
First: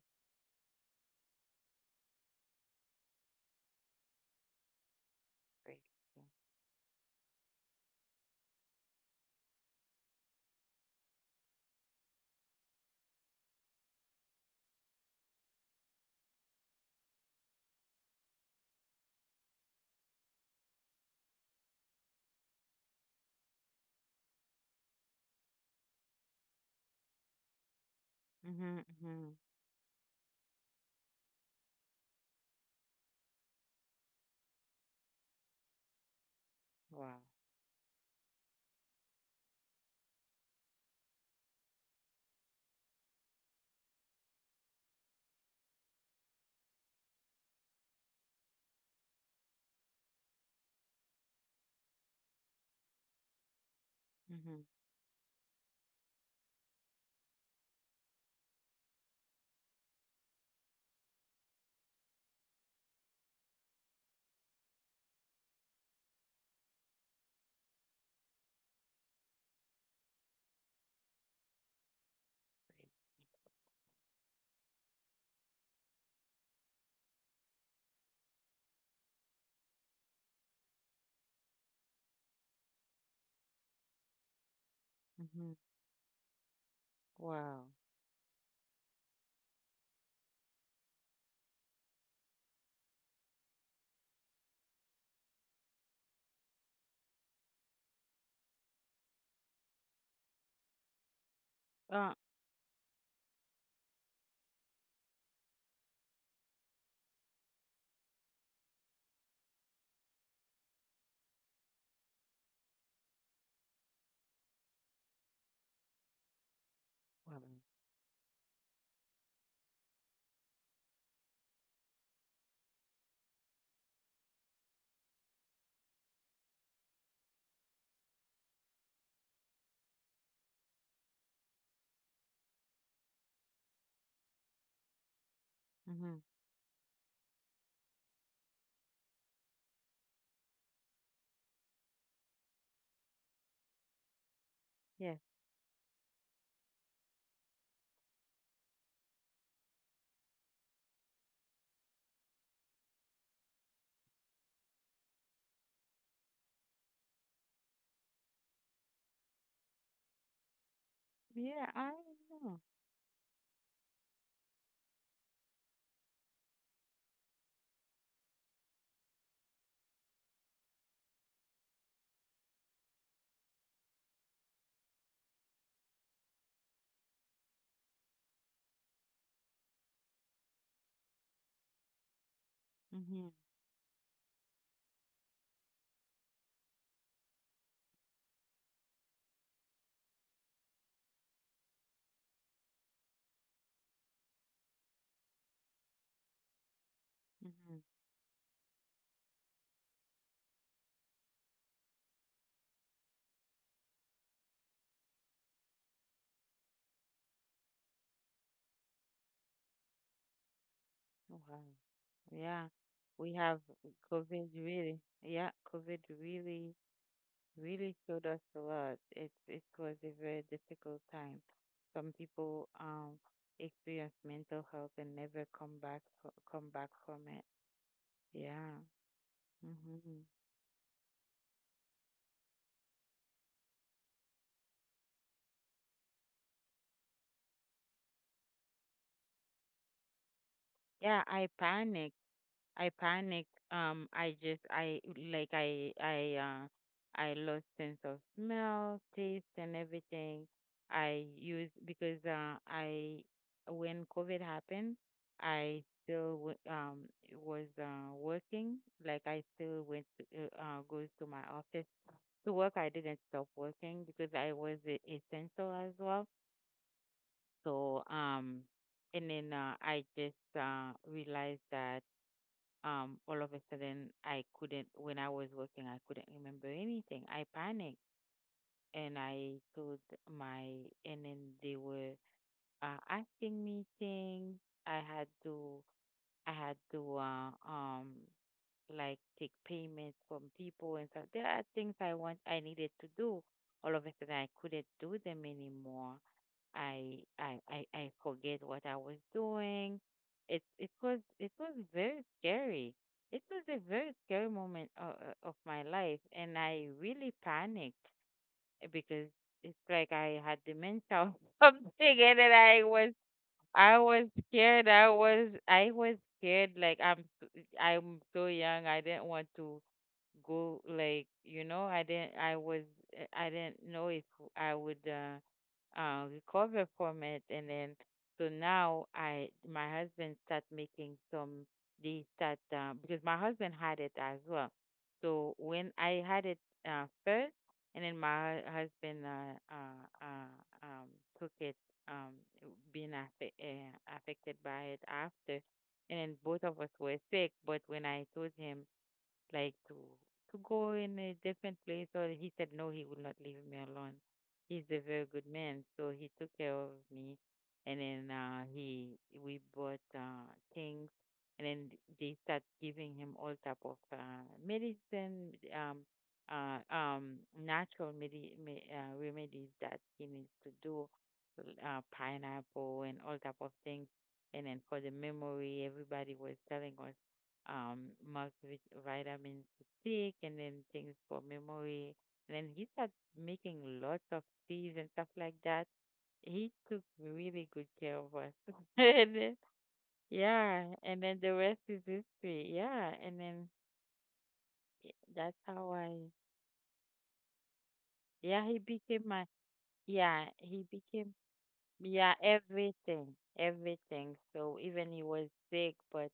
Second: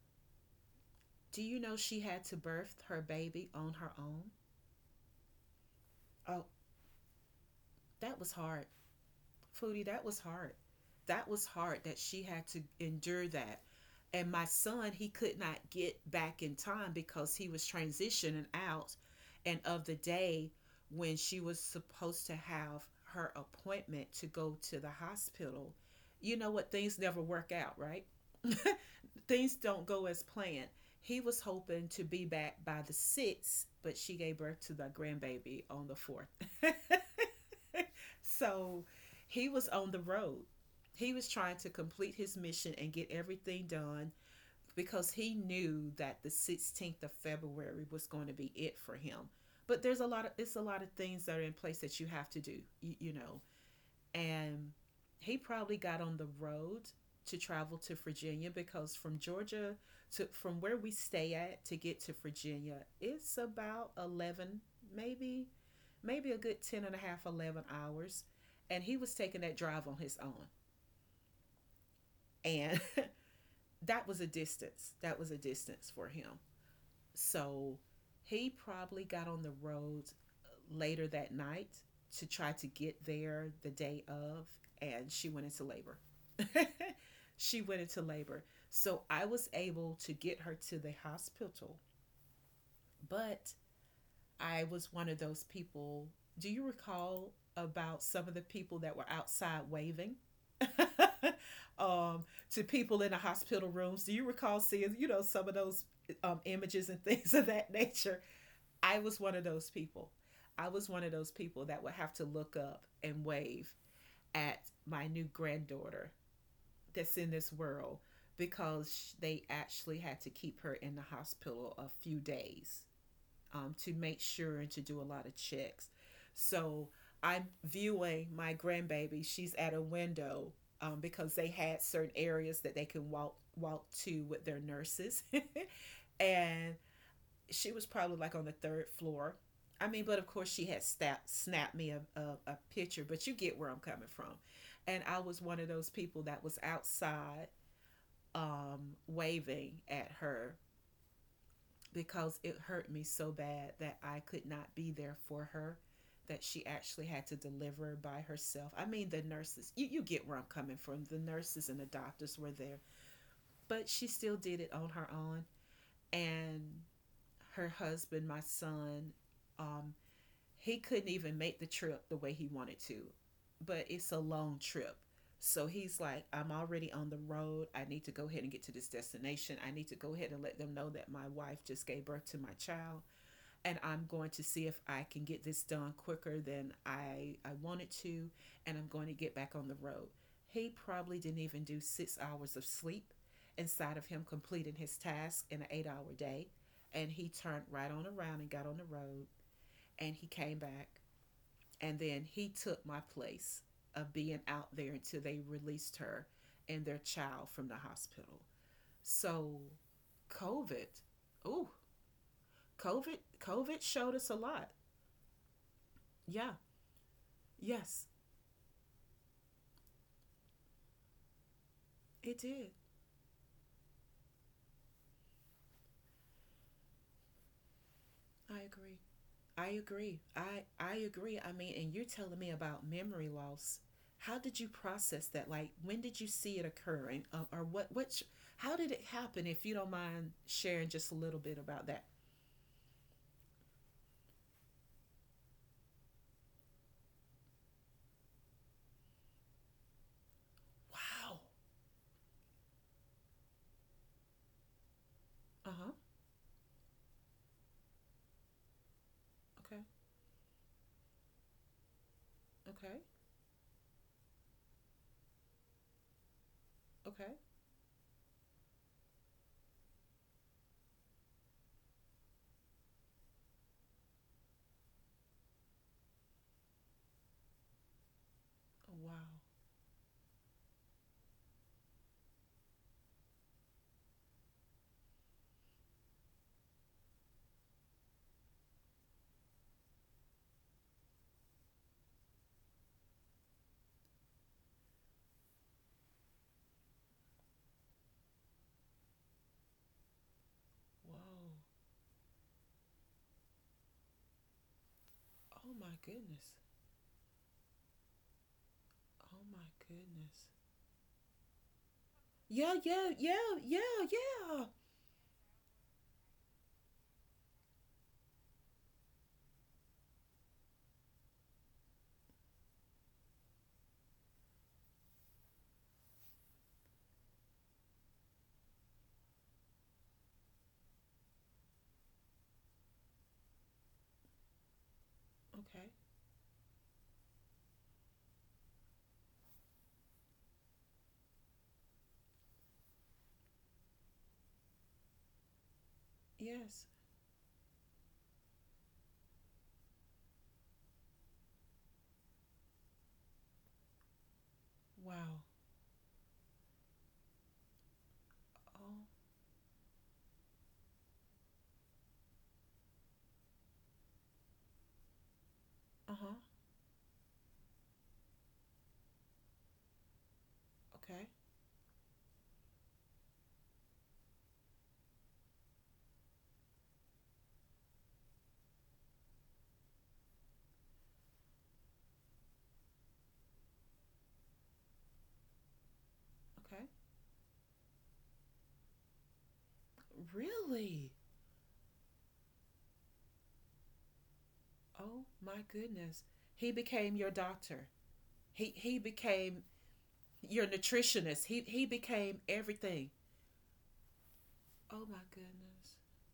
[SPEAKER 1] do you know she had to birth her baby on her own?
[SPEAKER 2] Like,
[SPEAKER 1] Oh, that was hard. Foodie, that was hard. That was hard that she had to endure that. And my son, he could not get back in time because he was transitioning out, and of the day when she was supposed to have her appointment to go to the hospital. You know what? Things never work out, right?
[SPEAKER 2] mhm, mhm.
[SPEAKER 1] Things don't go as planned. He was hoping to be back by the 6th, but she gave birth to the grandbaby on the 4th.
[SPEAKER 2] Wow.
[SPEAKER 1] So he was on the road. He was trying to complete his mission and get everything done because he knew that the 16th of February was going to be it for him. But there's a lot of it's a lot of things that are in place that you have to do. You know,
[SPEAKER 2] Mhm,
[SPEAKER 1] and he probably got on the road to travel to Virginia, because from Georgia to from where we stay at to get to Virginia, it's about 11, maybe maybe a good 10 and a half, 11 hours, and he was taking that drive on his own. And that was a distance. That was a distance for him. So he probably got on the road later that night to try to get there the day of, and she went
[SPEAKER 2] mhm.
[SPEAKER 1] into labor. She
[SPEAKER 2] Wow.
[SPEAKER 1] went into labor. So I was able to get her to the hospital, but I was one of those people. Do you recall about some of the people that were outside waving?
[SPEAKER 2] Uh,
[SPEAKER 1] um, to people in the hospital rooms. Do you recall seeing, you know, some of those images and things of that nature? I was one of those people. I was one of those people that would have to look up and wave at my new granddaughter that's in this
[SPEAKER 2] wow.
[SPEAKER 1] world, because they actually had to keep her in the hospital a few days, to make sure and to do a lot of checks. So I'm viewing my grandbaby. She's at a window, because they had certain areas that they can walk to with their nurses.
[SPEAKER 2] Mhm.
[SPEAKER 1] And she was probably like on the third floor. I mean, but of course she had snap, snapped me a picture, but you get where I'm coming from. And
[SPEAKER 2] Yes.
[SPEAKER 1] I was one of those people that was outside waving at her, because it hurt me so bad that I could not be there for her, that she actually had to deliver by herself. I mean, the nurses, you get where I'm coming from. The
[SPEAKER 2] Yeah,
[SPEAKER 1] nurses and the
[SPEAKER 2] I
[SPEAKER 1] doctors were
[SPEAKER 2] know.
[SPEAKER 1] there, but she still did it on her own. And her husband, my son, um, he couldn't even make the trip the way he wanted to, but it's a long trip. So he's like, "I'm already on the road. I need to go ahead and get to this destination. I need to go ahead and let them know that my wife just gave birth to my child.
[SPEAKER 2] Mhm,
[SPEAKER 1] And I'm going to see if I can get this done quicker than I wanted to. And I'm going to get back on the road." He probably didn't even do 6 hours of sleep inside of him completing his task in an 8 hour day. And he turned
[SPEAKER 2] mhm.
[SPEAKER 1] right on around and got on the road. And he came back, and then he took my place of being out there until they released her and their child from the hospital. So COVID,
[SPEAKER 2] Oh, wow.
[SPEAKER 1] oh,
[SPEAKER 2] Yeah,
[SPEAKER 1] COVID,
[SPEAKER 2] we have
[SPEAKER 1] COVID showed us a
[SPEAKER 2] COVID
[SPEAKER 1] lot.
[SPEAKER 2] really, yeah, COVID
[SPEAKER 1] Yeah.
[SPEAKER 2] really, really
[SPEAKER 1] Yes,
[SPEAKER 2] showed us a lot. It was a very difficult time. Some
[SPEAKER 1] it did.
[SPEAKER 2] people experience mental health and never come back come back from it.
[SPEAKER 1] I
[SPEAKER 2] Yeah.
[SPEAKER 1] agree. I agree.
[SPEAKER 2] Hmm.
[SPEAKER 1] I agree. I mean, and you're telling me about memory loss. How did you process that? Like, when did you see it occurring, or what? What? Sh- How did it happen? If you don't mind sharing just a
[SPEAKER 2] Yeah,
[SPEAKER 1] little
[SPEAKER 2] I
[SPEAKER 1] bit about that.
[SPEAKER 2] panicked. I panicked. I just I like I lost sense of smell, taste, and everything. I
[SPEAKER 1] Wow.
[SPEAKER 2] used because I When COVID happened,
[SPEAKER 1] Uh
[SPEAKER 2] I
[SPEAKER 1] huh.
[SPEAKER 2] still was working. Like I
[SPEAKER 1] Okay.
[SPEAKER 2] still went to, goes to my office to work. I
[SPEAKER 1] Okay.
[SPEAKER 2] didn't stop working because I was essential as well.
[SPEAKER 1] Okay.
[SPEAKER 2] So, and then, I just realized that, all of a sudden I couldn't, when I was working, I couldn't remember anything. I panicked,
[SPEAKER 1] Oh,
[SPEAKER 2] and
[SPEAKER 1] wow.
[SPEAKER 2] I told my, and then they were asking me things. I had to, I had to like take payments from people and stuff. There are things I needed to do. All of a sudden I couldn't do them anymore. I forget what I was doing. It it was
[SPEAKER 1] Whoa.
[SPEAKER 2] it was very scary. It was a very scary moment of,
[SPEAKER 1] Oh
[SPEAKER 2] my
[SPEAKER 1] my
[SPEAKER 2] life,
[SPEAKER 1] goodness.
[SPEAKER 2] and I really panicked, because
[SPEAKER 1] Oh my
[SPEAKER 2] it's like I
[SPEAKER 1] goodness.
[SPEAKER 2] had dementia or something, and then
[SPEAKER 1] Yeah,
[SPEAKER 2] I
[SPEAKER 1] yeah,
[SPEAKER 2] was
[SPEAKER 1] yeah, yeah,
[SPEAKER 2] I was
[SPEAKER 1] yeah.
[SPEAKER 2] scared. I was scared. Like I'm so young. I didn't want to go. Like, I didn't. I didn't know if I would recover from it. And then, so now, I my husband start making some. They start, because my husband had it as well. So
[SPEAKER 1] Okay.
[SPEAKER 2] when I had it first, and then my husband, um, took it, um, being affected by it after. And then both of
[SPEAKER 1] Yes.
[SPEAKER 2] us were sick, but when I told him, like to go in a different place, or he said no, he would not leave me alone. He's a very
[SPEAKER 1] Wow.
[SPEAKER 2] good man, so he took care of me. And then
[SPEAKER 1] Oh,
[SPEAKER 2] he we bought things, and then they start giving him all type of medicine,
[SPEAKER 1] uh-huh.
[SPEAKER 2] natural remedies that he needs to do.
[SPEAKER 1] Okay.
[SPEAKER 2] Pineapple and all type of things. And then, for the memory, everybody was telling us, must with vitamin to take, and then things for memory. And then he started making lots of teas and stuff like that. He
[SPEAKER 1] Okay.
[SPEAKER 2] took really good care of us. And then, yeah,
[SPEAKER 1] Really?
[SPEAKER 2] and then the rest is history. Yeah, and then
[SPEAKER 1] Oh
[SPEAKER 2] that's
[SPEAKER 1] my
[SPEAKER 2] how
[SPEAKER 1] goodness.
[SPEAKER 2] I,
[SPEAKER 1] He became your doctor.
[SPEAKER 2] yeah, he
[SPEAKER 1] He
[SPEAKER 2] became my,
[SPEAKER 1] became
[SPEAKER 2] yeah,
[SPEAKER 1] your
[SPEAKER 2] he became,
[SPEAKER 1] nutritionist. He
[SPEAKER 2] yeah,
[SPEAKER 1] became everything.
[SPEAKER 2] everything, everything. So
[SPEAKER 1] Oh
[SPEAKER 2] even
[SPEAKER 1] my
[SPEAKER 2] he was sick,
[SPEAKER 1] goodness.
[SPEAKER 2] but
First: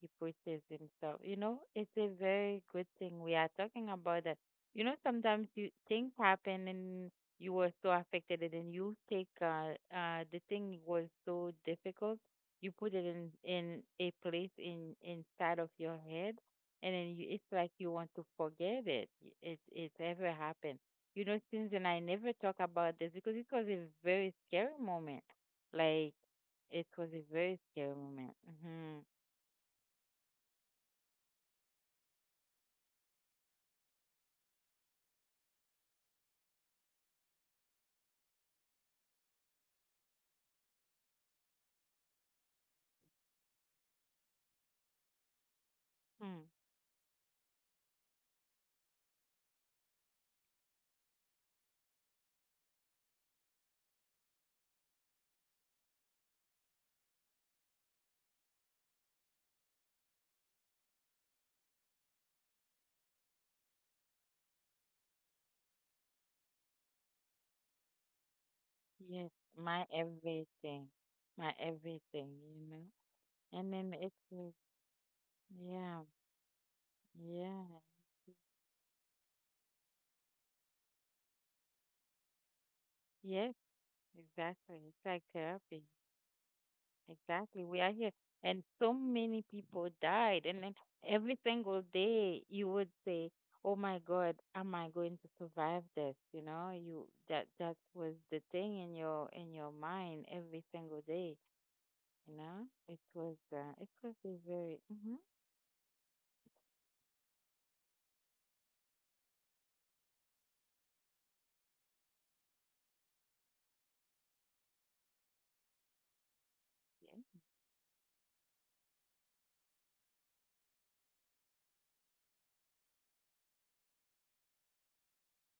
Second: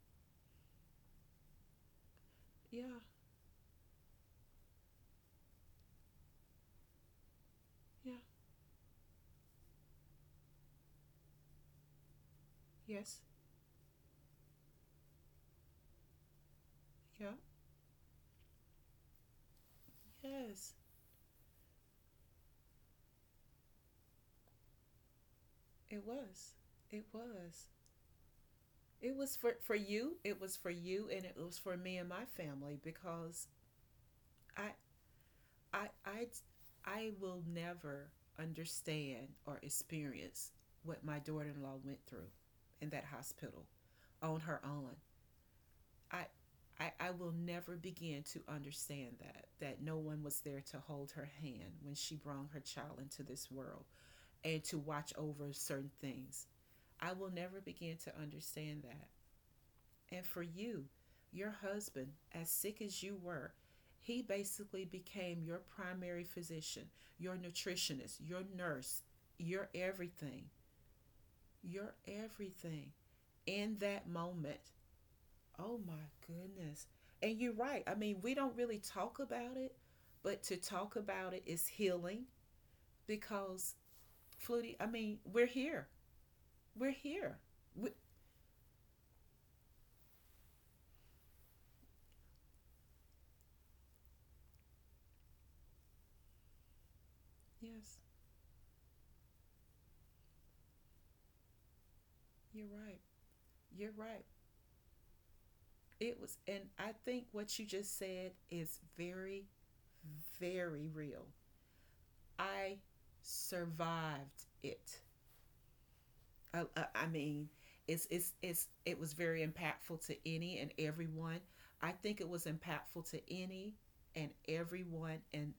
[SPEAKER 2] he pushes himself. You know, it's a very good
[SPEAKER 1] Yeah.
[SPEAKER 2] thing. We are talking about that. You know, sometimes you things happen, and you were so
[SPEAKER 1] Yeah.
[SPEAKER 2] affected, and then you take the thing was so difficult. You put it
[SPEAKER 1] Yes.
[SPEAKER 2] in a place in inside of your head, and then
[SPEAKER 1] Yeah.
[SPEAKER 2] it's like you want to forget it. It's ever
[SPEAKER 1] Yes.
[SPEAKER 2] happened. You know, since then I never talk about this because it was a very scary moment.
[SPEAKER 1] It
[SPEAKER 2] Like,
[SPEAKER 1] was.
[SPEAKER 2] it
[SPEAKER 1] It
[SPEAKER 2] was a very
[SPEAKER 1] was.
[SPEAKER 2] scary moment. Hmm.
[SPEAKER 1] It was for you. It was for you, and it was for me and my family because I I I I will never understand or experience what my daughter-in-law went through in that hospital on her own. I I will never begin to understand that, that no one was there to hold her hand when she brought her child into this world and to watch over certain things. I will never begin to understand that. And for you, your husband, as sick as you were, he basically became your primary physician, your nutritionist, your nurse,
[SPEAKER 2] Yes,
[SPEAKER 1] your
[SPEAKER 2] my
[SPEAKER 1] everything,
[SPEAKER 2] everything, my
[SPEAKER 1] your
[SPEAKER 2] everything, you know.
[SPEAKER 1] everything
[SPEAKER 2] And
[SPEAKER 1] in
[SPEAKER 2] then
[SPEAKER 1] that
[SPEAKER 2] it's like,
[SPEAKER 1] moment. Oh my
[SPEAKER 2] yeah,
[SPEAKER 1] goodness. And you're
[SPEAKER 2] yeah,
[SPEAKER 1] right. I mean, we don't really talk about it, but to talk about it is healing,
[SPEAKER 2] yes,
[SPEAKER 1] because, Flutie,
[SPEAKER 2] exactly.
[SPEAKER 1] I
[SPEAKER 2] It's
[SPEAKER 1] mean,
[SPEAKER 2] like
[SPEAKER 1] we're
[SPEAKER 2] therapy.
[SPEAKER 1] here. We're here.
[SPEAKER 2] Exactly. We are
[SPEAKER 1] We,
[SPEAKER 2] here. And so many people died. And then every single day you would say, "Oh my God, am I going to survive this?" You know, you that that
[SPEAKER 1] yes,
[SPEAKER 2] was the thing in your mind every single day, you
[SPEAKER 1] you're
[SPEAKER 2] know? It
[SPEAKER 1] right.
[SPEAKER 2] was uh, it
[SPEAKER 1] You're
[SPEAKER 2] was
[SPEAKER 1] right.
[SPEAKER 2] a very mm-hmm.
[SPEAKER 1] It was, and I think what you just said is very, very real. I survived it. I
[SPEAKER 2] Yes,
[SPEAKER 1] mean, it was very impactful to any and everyone. I think it was impactful to any and everyone,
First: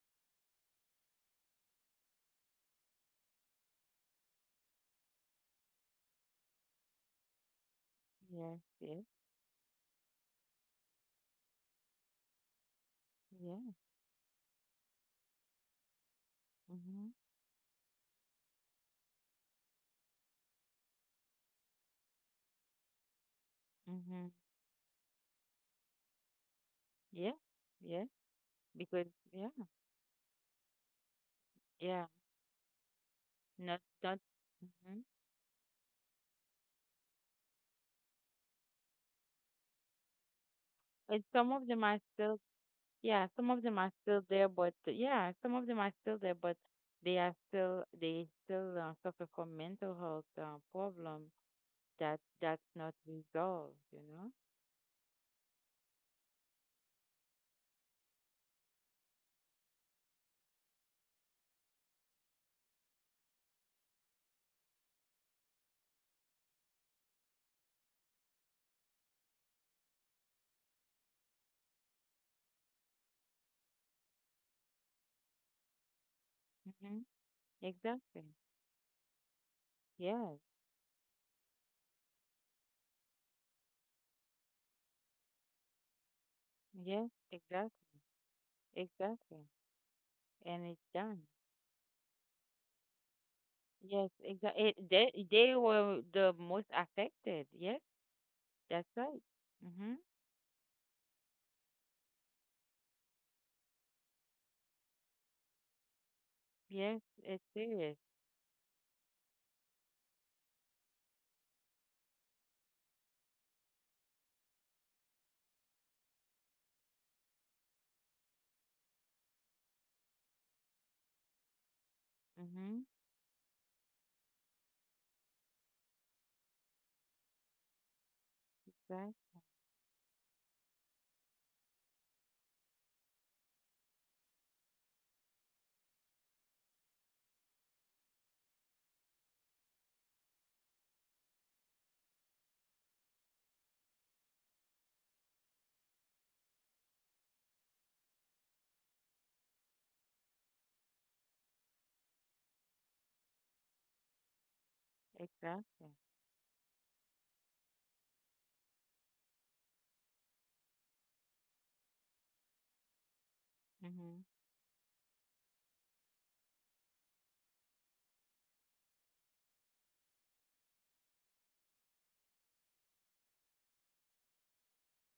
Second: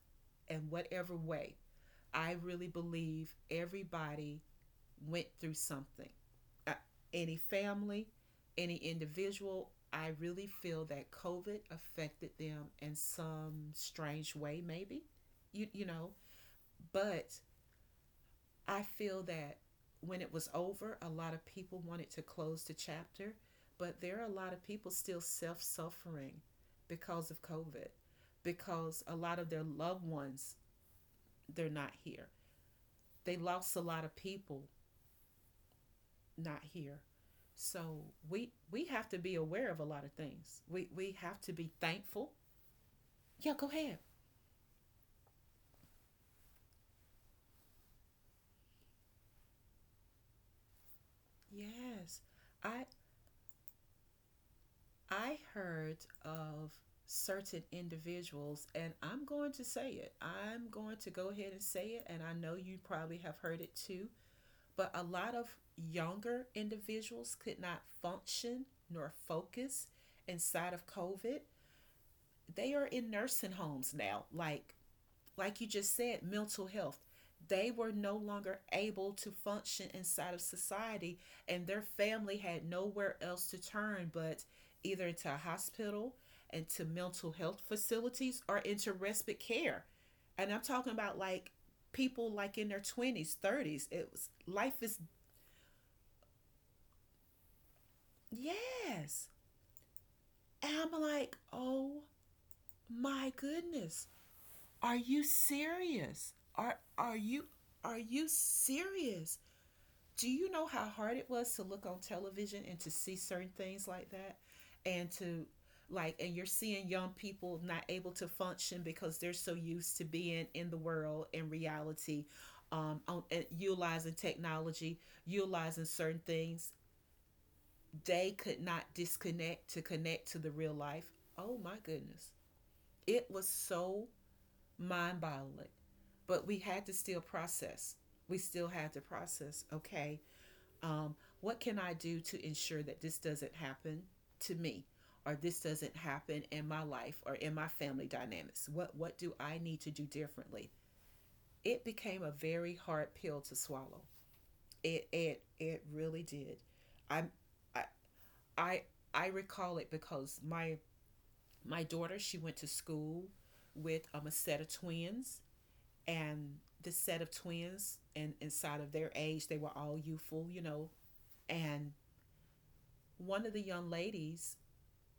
[SPEAKER 1] and whatever way. I really believe everybody went through something, uh, any family,
[SPEAKER 2] yes,
[SPEAKER 1] any
[SPEAKER 2] yes.
[SPEAKER 1] individual. I really feel that COVID affected them in some
[SPEAKER 2] Yeah.
[SPEAKER 1] strange way, maybe, you know.
[SPEAKER 2] Mhm,
[SPEAKER 1] But I feel that when it was over, a lot of people wanted to close the chapter, but there are
[SPEAKER 2] mhm.
[SPEAKER 1] a lot of people still self suffering because
[SPEAKER 2] Yeah,
[SPEAKER 1] of COVID,
[SPEAKER 2] yeah,
[SPEAKER 1] because
[SPEAKER 2] because
[SPEAKER 1] a lot
[SPEAKER 2] yeah,
[SPEAKER 1] of their loved ones, they're not
[SPEAKER 2] yeah,
[SPEAKER 1] here. They lost a
[SPEAKER 2] not
[SPEAKER 1] lot of
[SPEAKER 2] not.
[SPEAKER 1] people
[SPEAKER 2] Hmm.
[SPEAKER 1] not here. So we have to be aware of a lot of things. We
[SPEAKER 2] And
[SPEAKER 1] have
[SPEAKER 2] some
[SPEAKER 1] to
[SPEAKER 2] of
[SPEAKER 1] be
[SPEAKER 2] them are
[SPEAKER 1] thankful.
[SPEAKER 2] still, yeah, some
[SPEAKER 1] Yeah,
[SPEAKER 2] of
[SPEAKER 1] go
[SPEAKER 2] them are
[SPEAKER 1] ahead.
[SPEAKER 2] still there, but yeah, some of them are still there, but they still suffer from mental health problem
[SPEAKER 1] Yes.
[SPEAKER 2] that's
[SPEAKER 1] I
[SPEAKER 2] not resolved, you know.
[SPEAKER 1] I heard of certain individuals, and I'm going to say it. I'm going to go ahead and say it, and I know you probably have heard it too, but a lot of younger individuals could not function nor focus inside of COVID. They are in nursing homes now, like you just said, mental health.
[SPEAKER 2] Hmm.
[SPEAKER 1] They were no
[SPEAKER 2] Exactly.
[SPEAKER 1] longer able to function inside of
[SPEAKER 2] Yes.
[SPEAKER 1] society, and their family had nowhere else to turn but either to a hospital and to
[SPEAKER 2] Yes.
[SPEAKER 1] mental health
[SPEAKER 2] Exactly.
[SPEAKER 1] facilities or into respite
[SPEAKER 2] Exactly.
[SPEAKER 1] care. And I'm
[SPEAKER 2] And it's
[SPEAKER 1] talking about
[SPEAKER 2] done.
[SPEAKER 1] like people like in their 20s, 30s.
[SPEAKER 2] Yes,
[SPEAKER 1] It was
[SPEAKER 2] exactly.
[SPEAKER 1] life is
[SPEAKER 2] They were the most affected. Yes, that's right.
[SPEAKER 1] yes.
[SPEAKER 2] Mm-hmm.
[SPEAKER 1] And I'm like, "Oh my goodness. Are you serious? Are
[SPEAKER 2] Yes,
[SPEAKER 1] are
[SPEAKER 2] it
[SPEAKER 1] you
[SPEAKER 2] is.
[SPEAKER 1] are you serious?" Do you know how hard it was to look on television and to see certain things like that, and to like and you're seeing young people not able to function because they're so used to being in the world in reality,
[SPEAKER 2] Mm-hmm.
[SPEAKER 1] on and utilizing technology, utilizing certain things. They could not
[SPEAKER 2] Right.
[SPEAKER 1] disconnect to connect to the real life. Oh my goodness, it was so mind-boggling. But we had to still process, we still had to process, okay, um, what can I do to ensure that this doesn't happen to me? Or this doesn't happen in my life or in my family dynamics. What do I need to do differently? It became a very hard pill to swallow. It
[SPEAKER 2] Exactly.
[SPEAKER 1] really did. I I I I recall it because my daughter she went to school with
[SPEAKER 2] Mm-hmm.
[SPEAKER 1] a set of twins and the set of twins and inside of their age they were all youthful, you know, and one of the young ladies,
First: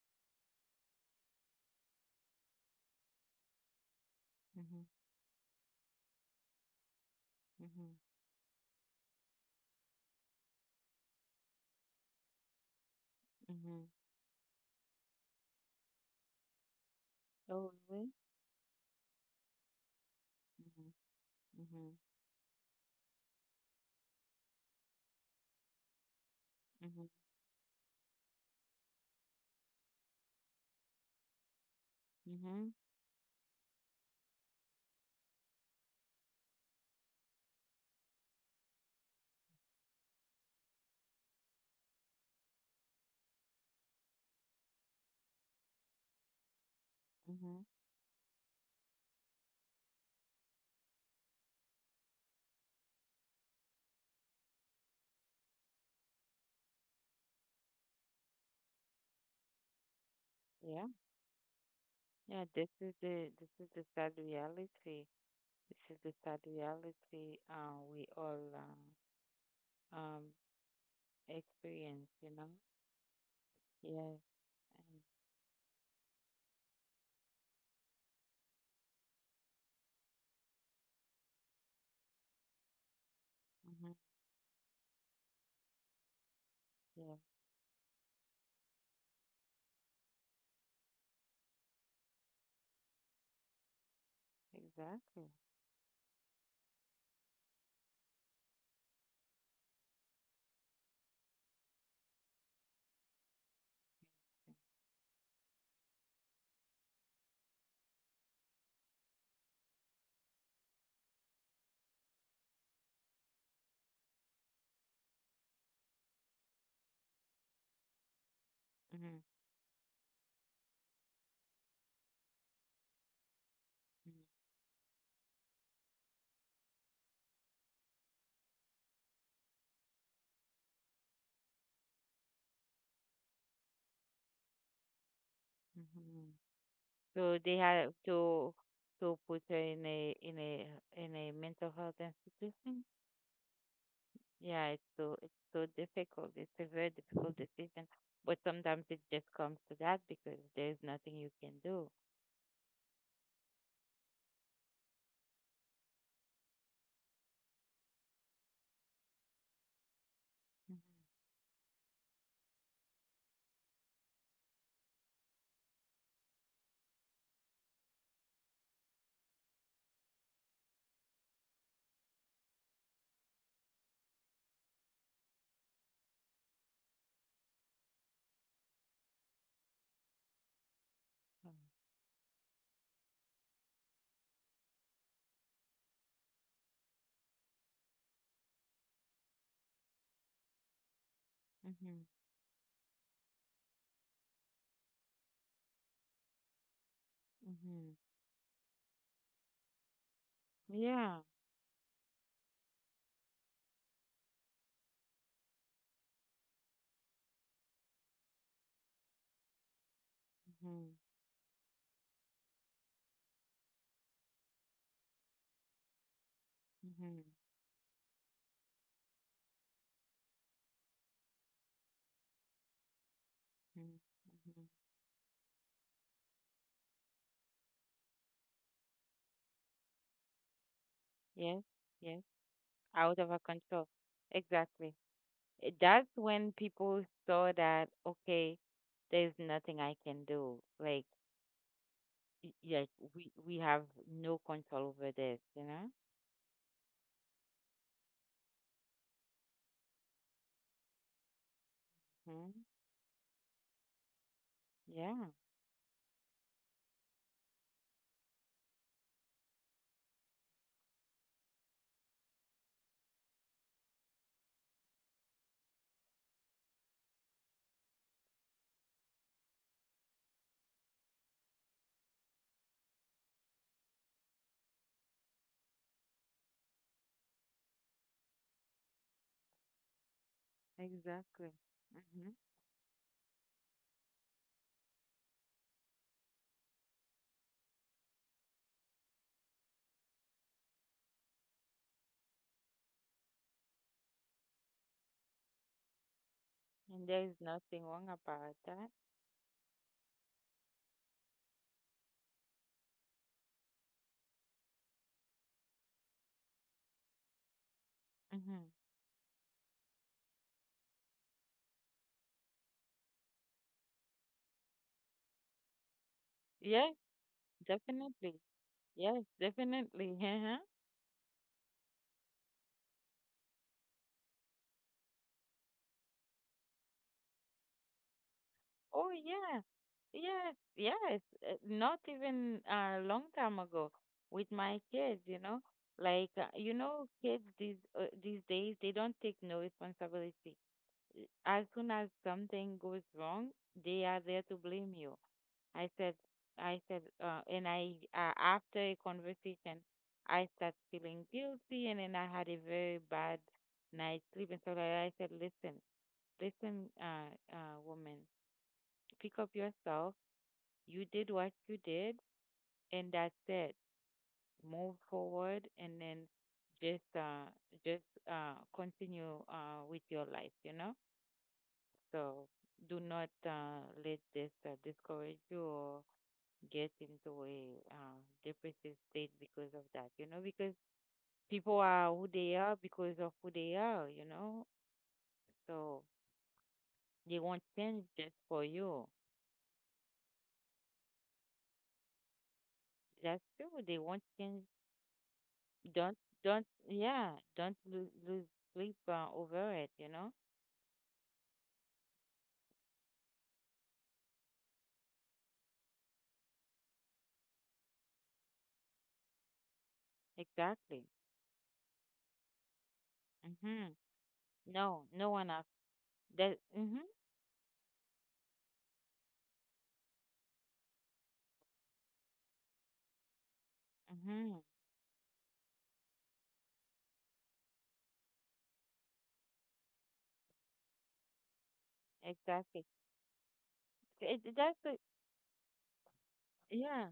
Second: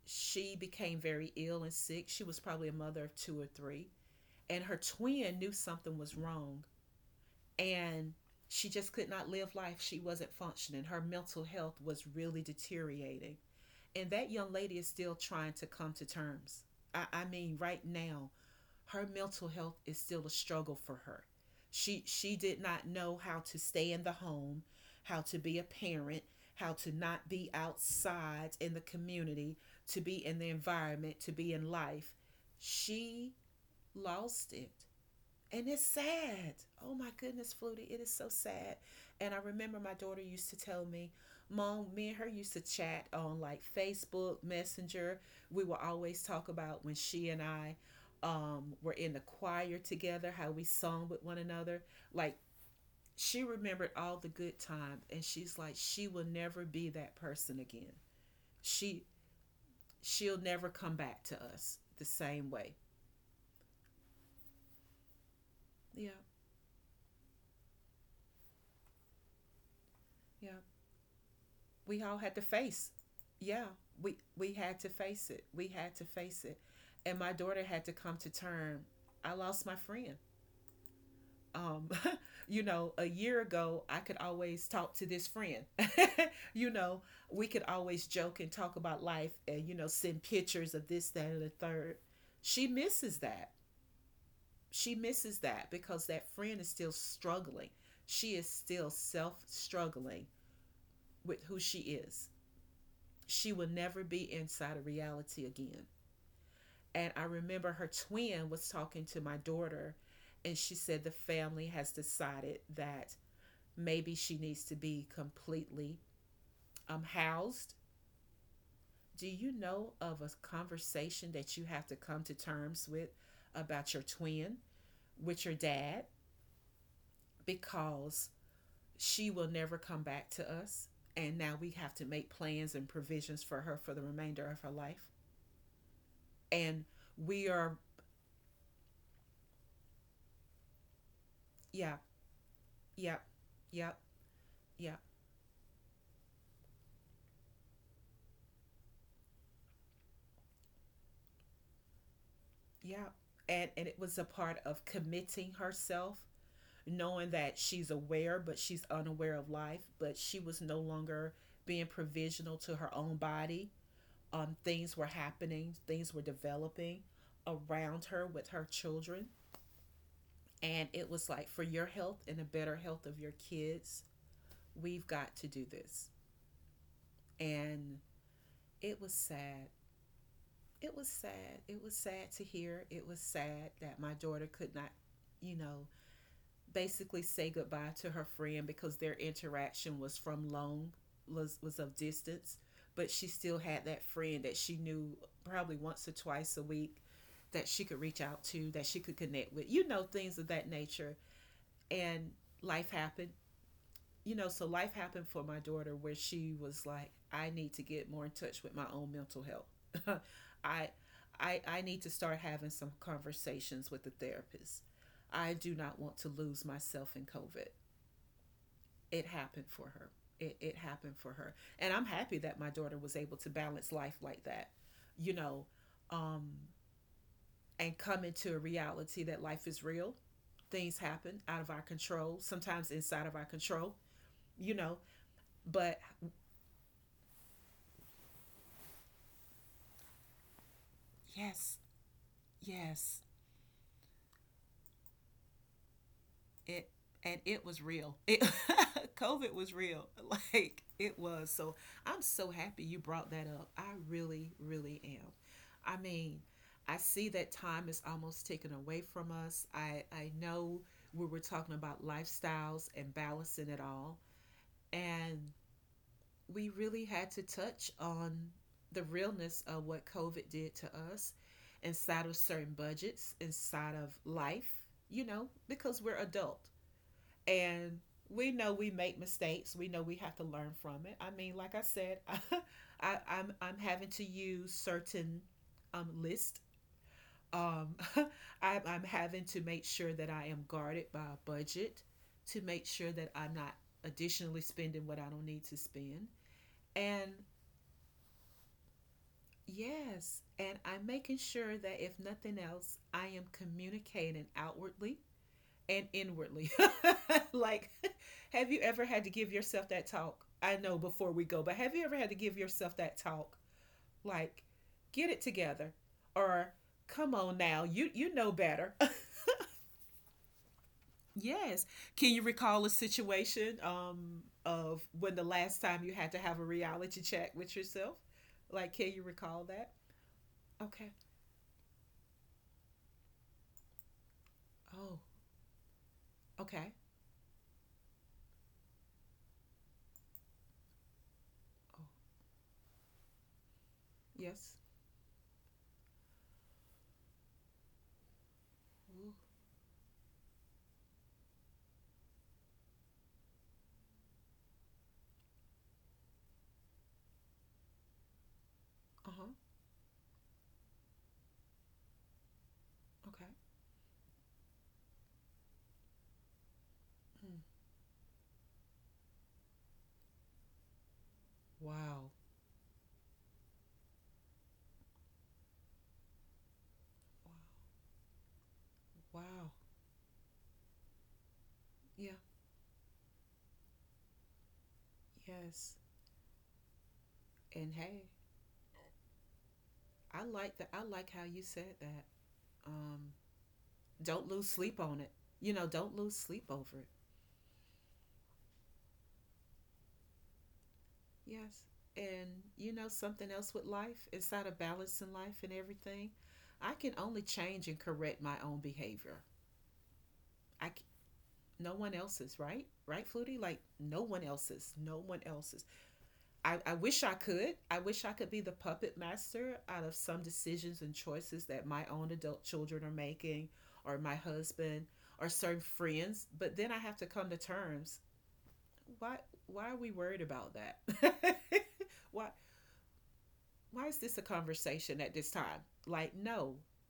[SPEAKER 1] she became very ill and sick. She was probably a mother of two or three, and her
[SPEAKER 2] Mm-hmm.
[SPEAKER 1] twin knew something was wrong.
[SPEAKER 2] Mm-hmm.
[SPEAKER 1] And she just could not live life. She wasn't functioning. Her mental health was really deteriorating.
[SPEAKER 2] Mm-hmm.
[SPEAKER 1] And that young lady is still trying to come to terms. I mean,
[SPEAKER 2] Oh,
[SPEAKER 1] right
[SPEAKER 2] really?
[SPEAKER 1] now, her mental health is still a struggle for
[SPEAKER 2] Mm-hmm.
[SPEAKER 1] her.
[SPEAKER 2] Mm-hmm.
[SPEAKER 1] She did not know how to stay in the home, how to be a parent, how to
[SPEAKER 2] Mm-hmm.
[SPEAKER 1] not be outside in the community, to be in the environment, to be in life.
[SPEAKER 2] Mm-hmm.
[SPEAKER 1] She lost it. And it's sad. Oh my goodness, Flutie, it is so sad. And I remember my daughter used to tell me, Mom, me and her used to chat on like Facebook, Messenger. We would always talk about when she and
[SPEAKER 2] Mm-hmm.
[SPEAKER 1] I were in the choir together, how we sung with one another. Like she remembered all the good times, and she's like, she will never be that person again. She she'll never
[SPEAKER 2] Yeah.
[SPEAKER 1] come back to us the
[SPEAKER 2] Yeah.
[SPEAKER 1] same
[SPEAKER 2] This
[SPEAKER 1] way.
[SPEAKER 2] is the this is the sad reality. This is
[SPEAKER 1] Yeah,
[SPEAKER 2] the sad reality, we all, um
[SPEAKER 1] yeah, we
[SPEAKER 2] experience,
[SPEAKER 1] all
[SPEAKER 2] you
[SPEAKER 1] had to
[SPEAKER 2] know?
[SPEAKER 1] face. Yeah,
[SPEAKER 2] Yes.
[SPEAKER 1] we had to
[SPEAKER 2] And
[SPEAKER 1] face it. We had to face it, and my daughter had to come to term. I lost my friend. Um, you know, a year ago, I
[SPEAKER 2] mm-hmm.
[SPEAKER 1] could always talk to this friend. you know,
[SPEAKER 2] Yeah.
[SPEAKER 1] we could always joke and talk about life, and you know, send pictures of this, that, and the third. She misses that. She
[SPEAKER 2] Exactly.
[SPEAKER 1] misses that because that friend is still struggling. She is still self struggling with who she is she will never be inside of reality again. And I remember her twin was talking to my daughter, and she said the family has decided that maybe she needs to be completely housed.
[SPEAKER 2] Mm-hmm.
[SPEAKER 1] Do you know of a conversation that you have to come to terms with about your twin with your dad? Because she will never come back to us. And now we have to make plans and provisions for her for the remainder of her life.
[SPEAKER 2] Mm-hmm.
[SPEAKER 1] And
[SPEAKER 2] So
[SPEAKER 1] we
[SPEAKER 2] they
[SPEAKER 1] are,
[SPEAKER 2] have to put her in a mental health
[SPEAKER 1] yeah.
[SPEAKER 2] institution.
[SPEAKER 1] Yep. Yep.
[SPEAKER 2] Yeah, it's
[SPEAKER 1] Yep.
[SPEAKER 2] so, it's so difficult. It's a very difficult decision, but sometimes it just comes to that because there's nothing you can do.
[SPEAKER 1] Yep. And it was a part of committing herself, knowing that she's aware but she's unaware of life, but she was no longer being provisional to her own body. Things were happening, things were developing around her with her children, and it was like for your health and the better health of your kids, we've got to do this. And it was sad. It was sad. It was sad to hear. It was sad that my daughter could not, you know, basically say goodbye to her friend because their interaction was from long was of
[SPEAKER 2] Mm-hmm.
[SPEAKER 1] distance, but she still had that friend that she knew probably once or twice a week that she
[SPEAKER 2] Mm-hmm.
[SPEAKER 1] could reach out to, that she could connect with. You know, things of that nature.
[SPEAKER 2] Yeah.
[SPEAKER 1] And life happened, you know, so life happened for my daughter where she was like, I need to get more in touch with my own mental health.
[SPEAKER 2] Mm-hmm.
[SPEAKER 1] I, I need to start having some conversations with the therapist. I do not want to lose myself
[SPEAKER 2] Mm-hmm.
[SPEAKER 1] in COVID. It happened for her. It happened for her. And I'm happy that my daughter was able to balance life like
[SPEAKER 2] Mm-hmm.
[SPEAKER 1] that, you know, um, and come into a reality that life is real. Things happen out
[SPEAKER 2] Yes.
[SPEAKER 1] of our
[SPEAKER 2] Yes.
[SPEAKER 1] control, sometimes
[SPEAKER 2] Out
[SPEAKER 1] inside
[SPEAKER 2] of
[SPEAKER 1] of
[SPEAKER 2] our
[SPEAKER 1] our
[SPEAKER 2] control.
[SPEAKER 1] control, you
[SPEAKER 2] Exactly.
[SPEAKER 1] know, but
[SPEAKER 2] That's when people saw that, okay, there's nothing I can do. Like,
[SPEAKER 1] yes,
[SPEAKER 2] Yeah,
[SPEAKER 1] yes.
[SPEAKER 2] we have no control over this, you know?
[SPEAKER 1] It and it was real. COVID was real. Like it was. So I'm so
[SPEAKER 2] Hmm.
[SPEAKER 1] happy you brought that up. I really, really
[SPEAKER 2] Yeah,
[SPEAKER 1] am. I mean, I see that time is almost taken away from us. I know we were talking about lifestyles and balancing it all. And we really had to touch on the realness of what COVID did to us inside of certain budgets, inside of life, you know, because we're adult and we know we make mistakes. We know we have to learn from it. I
[SPEAKER 2] exactly.
[SPEAKER 1] mean, like I said,
[SPEAKER 2] Hmm.
[SPEAKER 1] I'm having to use certain list. Um, I'm having to make sure that I am guarded by a budget to make sure that I'm not additionally spending what I don't need to spend.
[SPEAKER 2] And there
[SPEAKER 1] And
[SPEAKER 2] is nothing wrong about that.
[SPEAKER 1] yes, and I'm making sure that if nothing else, I am communicating outwardly and inwardly. like,
[SPEAKER 2] Hmm.
[SPEAKER 1] have you ever had to give yourself that talk? I know before we go, but have you ever had to give yourself that talk? Like, get it together or
[SPEAKER 2] Yes,
[SPEAKER 1] come on now, you
[SPEAKER 2] definitely.
[SPEAKER 1] know better.
[SPEAKER 2] Yes, definitely. Uh-huh.
[SPEAKER 1] Yes. Can you recall a situation of when the last time you had to have a reality check with yourself? Like,
[SPEAKER 2] Oh,
[SPEAKER 1] can you
[SPEAKER 2] yeah.
[SPEAKER 1] recall that?
[SPEAKER 2] Yes,
[SPEAKER 1] Okay.
[SPEAKER 2] yes. Not even a long time ago, with my
[SPEAKER 1] Oh,
[SPEAKER 2] kids, you know? Like,
[SPEAKER 1] okay.
[SPEAKER 2] kids these days, they don't take no responsibility. As soon
[SPEAKER 1] Oh,
[SPEAKER 2] as something goes wrong, they are there to
[SPEAKER 1] yes.
[SPEAKER 2] blame you. I said, and I, after a conversation, I start feeling guilty, and then I had a very bad night's sleep. And so like, I said, listen, listen, woman,
[SPEAKER 1] Uh
[SPEAKER 2] pick up
[SPEAKER 1] huh.
[SPEAKER 2] yourself. You did what you did, and that's
[SPEAKER 1] Okay.
[SPEAKER 2] it. Move forward, and then just, uh,
[SPEAKER 1] Mm.
[SPEAKER 2] just, continue, with your life, you know?
[SPEAKER 1] Wow.
[SPEAKER 2] So do not, let this, discourage you or get into
[SPEAKER 1] Wow.
[SPEAKER 2] a depressive state
[SPEAKER 1] Wow.
[SPEAKER 2] because of that, you know, because people are who
[SPEAKER 1] Yeah.
[SPEAKER 2] they are because of who they are, you know,
[SPEAKER 1] Yes.
[SPEAKER 2] so they won't
[SPEAKER 1] And
[SPEAKER 2] change
[SPEAKER 1] hey,
[SPEAKER 2] just for you.
[SPEAKER 1] I like that. I like how you said that. Um,
[SPEAKER 2] That's true. They won't
[SPEAKER 1] don't
[SPEAKER 2] change.
[SPEAKER 1] lose sleep on it. You know,
[SPEAKER 2] Don't,
[SPEAKER 1] don't lose
[SPEAKER 2] don't,
[SPEAKER 1] sleep over it.
[SPEAKER 2] yeah, don't lose sleep over it, you know,
[SPEAKER 1] Yes. And you know something else with life, inside of balance in life and everything, I can only change and correct my own behavior. I c-
[SPEAKER 2] exactly.
[SPEAKER 1] no one else's, right? Right, Flutie? Like
[SPEAKER 2] Mm-hmm.
[SPEAKER 1] no one else's,
[SPEAKER 2] No,
[SPEAKER 1] no
[SPEAKER 2] no
[SPEAKER 1] one
[SPEAKER 2] one else.
[SPEAKER 1] else's.
[SPEAKER 2] That,
[SPEAKER 1] I
[SPEAKER 2] mm-hmm,
[SPEAKER 1] wish I could. I wish I could be the puppet master out of some decisions and choices that my own adult children are making, or my
[SPEAKER 2] mm-hmm,
[SPEAKER 1] husband, or certain friends. But then I have to come to terms. Why? Why are we worried about that? Why?
[SPEAKER 2] exactly.
[SPEAKER 1] Why is this
[SPEAKER 2] It,
[SPEAKER 1] a
[SPEAKER 2] that's the,
[SPEAKER 1] conversation at this time? Like, no,
[SPEAKER 2] yeah.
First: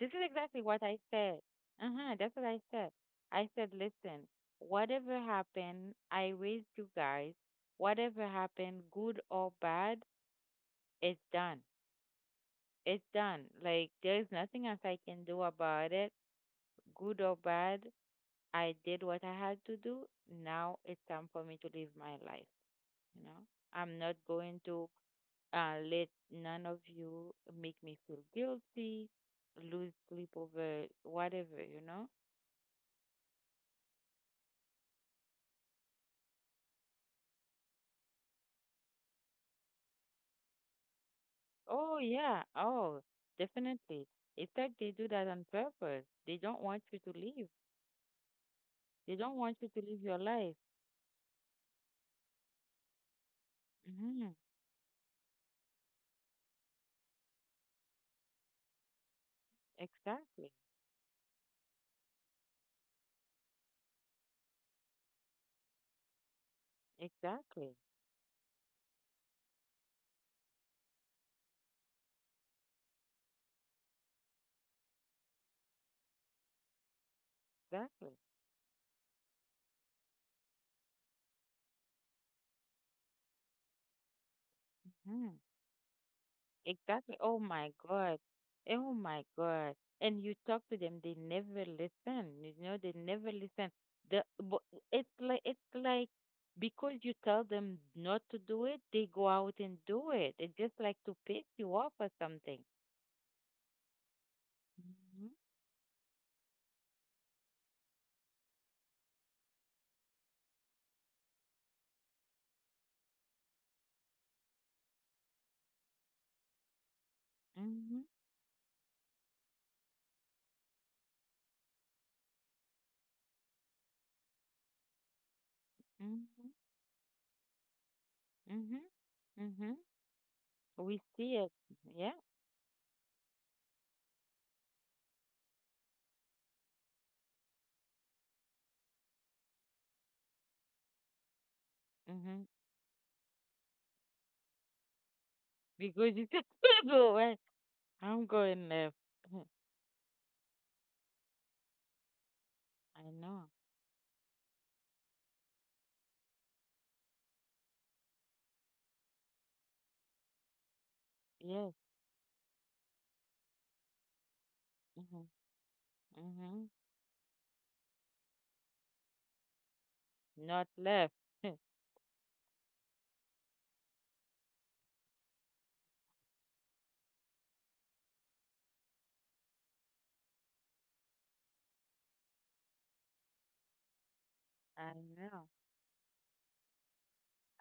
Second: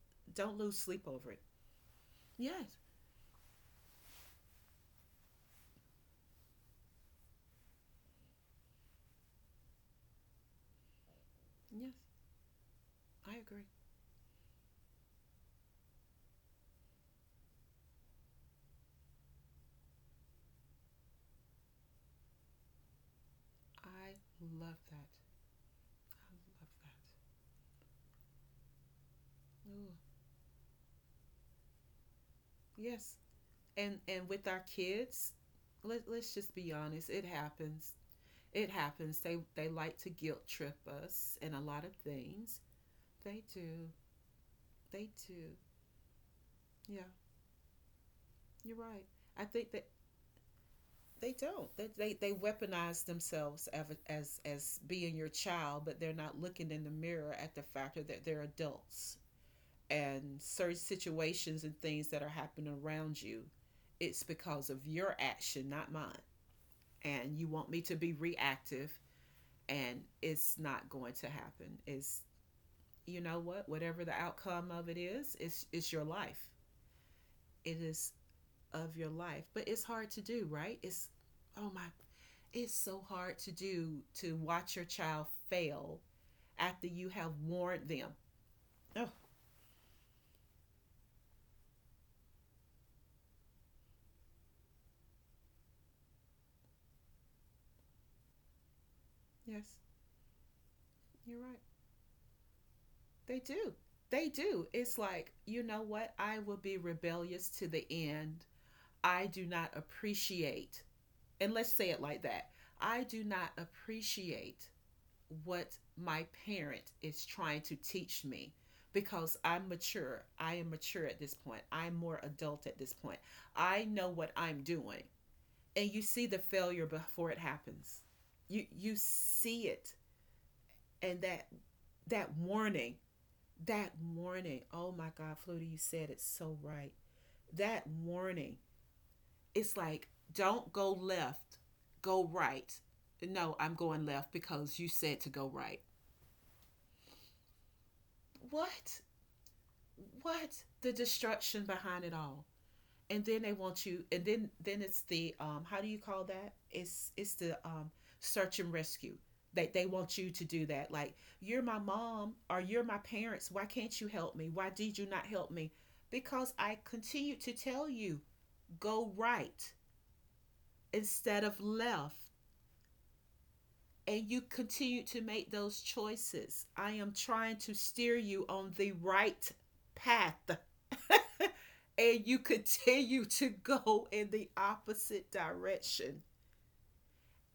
[SPEAKER 2] This is
[SPEAKER 1] don't
[SPEAKER 2] exactly
[SPEAKER 1] lose
[SPEAKER 2] what I
[SPEAKER 1] sleep over
[SPEAKER 2] said.
[SPEAKER 1] it.
[SPEAKER 2] Uh-huh, that's what I
[SPEAKER 1] Yes,
[SPEAKER 2] said. I said, listen, whatever happened, I raised you guys. Whatever happened, good or bad, it's done.
[SPEAKER 1] yes,
[SPEAKER 2] It's
[SPEAKER 1] I
[SPEAKER 2] done.
[SPEAKER 1] agree.
[SPEAKER 2] Like, there's nothing else I can do about it. Good or bad, I did what I had to do. Now it's time for me to live my life, you know? I'm not
[SPEAKER 1] I
[SPEAKER 2] going
[SPEAKER 1] love
[SPEAKER 2] to
[SPEAKER 1] that. I
[SPEAKER 2] let none
[SPEAKER 1] love
[SPEAKER 2] of
[SPEAKER 1] that.
[SPEAKER 2] you make me feel guilty, lose
[SPEAKER 1] Ooh,
[SPEAKER 2] sleep over whatever, you know?
[SPEAKER 1] yes, and with our kids, let's just be honest, it happens. It happens. They like to guilt trip us in a lot of
[SPEAKER 2] Oh, yeah.
[SPEAKER 1] things.
[SPEAKER 2] Oh,
[SPEAKER 1] They do.
[SPEAKER 2] definitely. It's like they do
[SPEAKER 1] They
[SPEAKER 2] that on
[SPEAKER 1] do.
[SPEAKER 2] purpose. They don't want you
[SPEAKER 1] Yeah,
[SPEAKER 2] to leave.
[SPEAKER 1] you're right.
[SPEAKER 2] They don't
[SPEAKER 1] I
[SPEAKER 2] want you
[SPEAKER 1] think
[SPEAKER 2] to
[SPEAKER 1] that
[SPEAKER 2] live your life.
[SPEAKER 1] they don't. They weaponize themselves as,
[SPEAKER 2] Hmm.
[SPEAKER 1] as being your child, but they're not looking in the mirror at the fact that they're adults and
[SPEAKER 2] Exactly.
[SPEAKER 1] certain situations and things that are happening around you. It's because of your action, not mine. And you want
[SPEAKER 2] Exactly.
[SPEAKER 1] me to be reactive and it's not going to happen. It's you know what, whatever the outcome of it is, it's your life. It is
[SPEAKER 2] Exactly.
[SPEAKER 1] of your life. But it's hard to do, right? It's oh my it's so hard to do to watch your child
[SPEAKER 2] Hmm.
[SPEAKER 1] fail after you
[SPEAKER 2] Exactly.
[SPEAKER 1] have
[SPEAKER 2] Oh my
[SPEAKER 1] warned them.
[SPEAKER 2] God. Oh
[SPEAKER 1] Oh,
[SPEAKER 2] my God. And you talk to them, they never listen. You know, they never listen. The But it's like, because you tell them not to do it, they go out
[SPEAKER 1] yes,
[SPEAKER 2] and do it. It's just like to
[SPEAKER 1] you're
[SPEAKER 2] piss
[SPEAKER 1] right.
[SPEAKER 2] you off or something.
[SPEAKER 1] They do. They do. It's
[SPEAKER 2] Mm-hmm.
[SPEAKER 1] like, you know what? I will be rebellious to the end. I do not appreciate, and let's say it like that I do not appreciate what my parent is trying to
[SPEAKER 2] Mm-hmm.
[SPEAKER 1] teach me because I'm mature. I am mature at this point. I'm more adult at this point. I know what I'm doing. And you see the
[SPEAKER 2] Mhm,
[SPEAKER 1] failure before it happens.
[SPEAKER 2] mhm,
[SPEAKER 1] You see
[SPEAKER 2] mhm.
[SPEAKER 1] it
[SPEAKER 2] We
[SPEAKER 1] and
[SPEAKER 2] see
[SPEAKER 1] that
[SPEAKER 2] it. Yeah.
[SPEAKER 1] that warning, that warning. Oh my God, Flutie, you said it so right. That warning. It's like don't go left, go
[SPEAKER 2] Mhm.
[SPEAKER 1] right. No, I'm going left because you said to go right.
[SPEAKER 2] Because it's a table. Right? I'm going left.
[SPEAKER 1] What? What the destruction behind it all
[SPEAKER 2] I
[SPEAKER 1] and
[SPEAKER 2] know.
[SPEAKER 1] then they want you and then it's the how do you call that it's the search and rescue they want you to do that like you're
[SPEAKER 2] Yes.
[SPEAKER 1] my mom or you're my parents why can't you help me why did you
[SPEAKER 2] Mhm.
[SPEAKER 1] not help me because
[SPEAKER 2] Mhm.
[SPEAKER 1] I continue to tell you go right
[SPEAKER 2] Not left.
[SPEAKER 1] instead of left and you continue to make those choices I am trying to steer you on the right path and you continue to go in the
[SPEAKER 2] I
[SPEAKER 1] opposite
[SPEAKER 2] know.
[SPEAKER 1] direction.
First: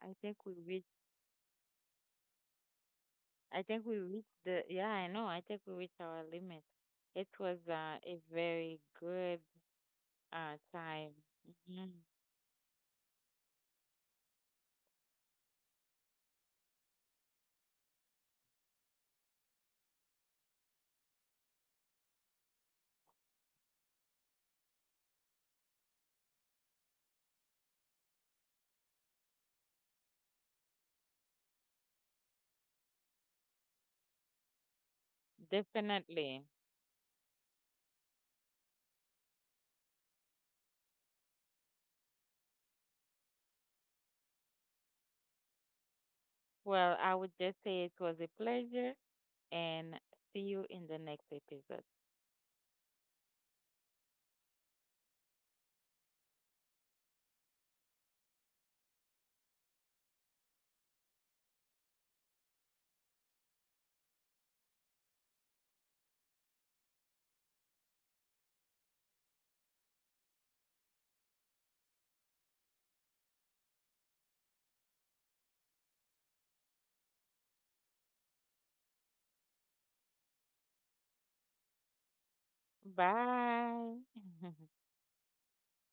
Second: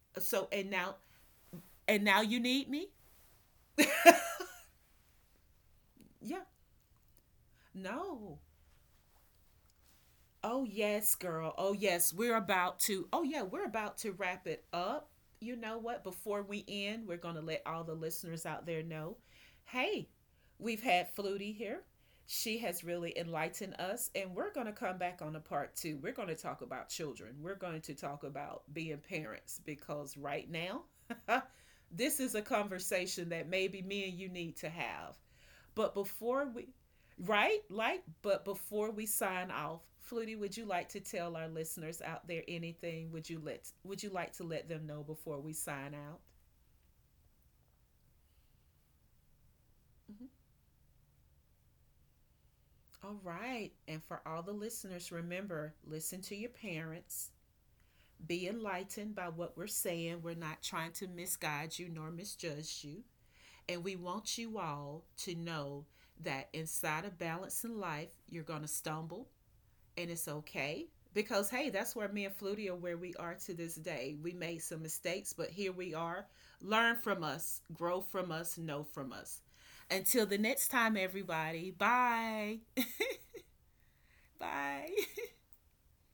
[SPEAKER 2] I think
[SPEAKER 1] So
[SPEAKER 2] we reach.
[SPEAKER 1] and now you need me?
[SPEAKER 2] I think we reached the. Yeah, I know. I think we reached our
[SPEAKER 1] Yeah.
[SPEAKER 2] limit. It was, a
[SPEAKER 1] No.
[SPEAKER 2] very good
[SPEAKER 1] Oh
[SPEAKER 2] time.
[SPEAKER 1] yes, girl. Oh
[SPEAKER 2] Mhm.
[SPEAKER 1] yes, we're about to. Oh yeah, we're about to wrap it up. You know what? Before we end, we're going to let all the listeners out there know, hey, we've had Flutie here. She has really enlightened us and we're going to come back on a part 2. We're going to talk about children. We're going to talk about being parents because right now this is a conversation that maybe me and you need to have but before
[SPEAKER 2] Definitely.
[SPEAKER 1] we, right? Like, but before we sign off, Flutie, would you like to tell our listeners out there anything? Would you like to let them know before we sign out?
[SPEAKER 2] Well, I would just say it was a pleasure, and
[SPEAKER 1] Mm-hmm.
[SPEAKER 2] see you in the next episode.
[SPEAKER 1] All right. And for all the listeners, remember, listen to your parents. Be enlightened by what we're saying. We're not trying to misguide you nor misjudge you. And we want you all to know that inside of balancing life, you're going to stumble, and it's okay because hey, that's where me and Flutie are where we are to this day. We made some mistakes, but here we are. Learn from us, grow from us, know from us. Until the next time, everybody. Bye.
[SPEAKER 2] Bye.
[SPEAKER 1] Bye.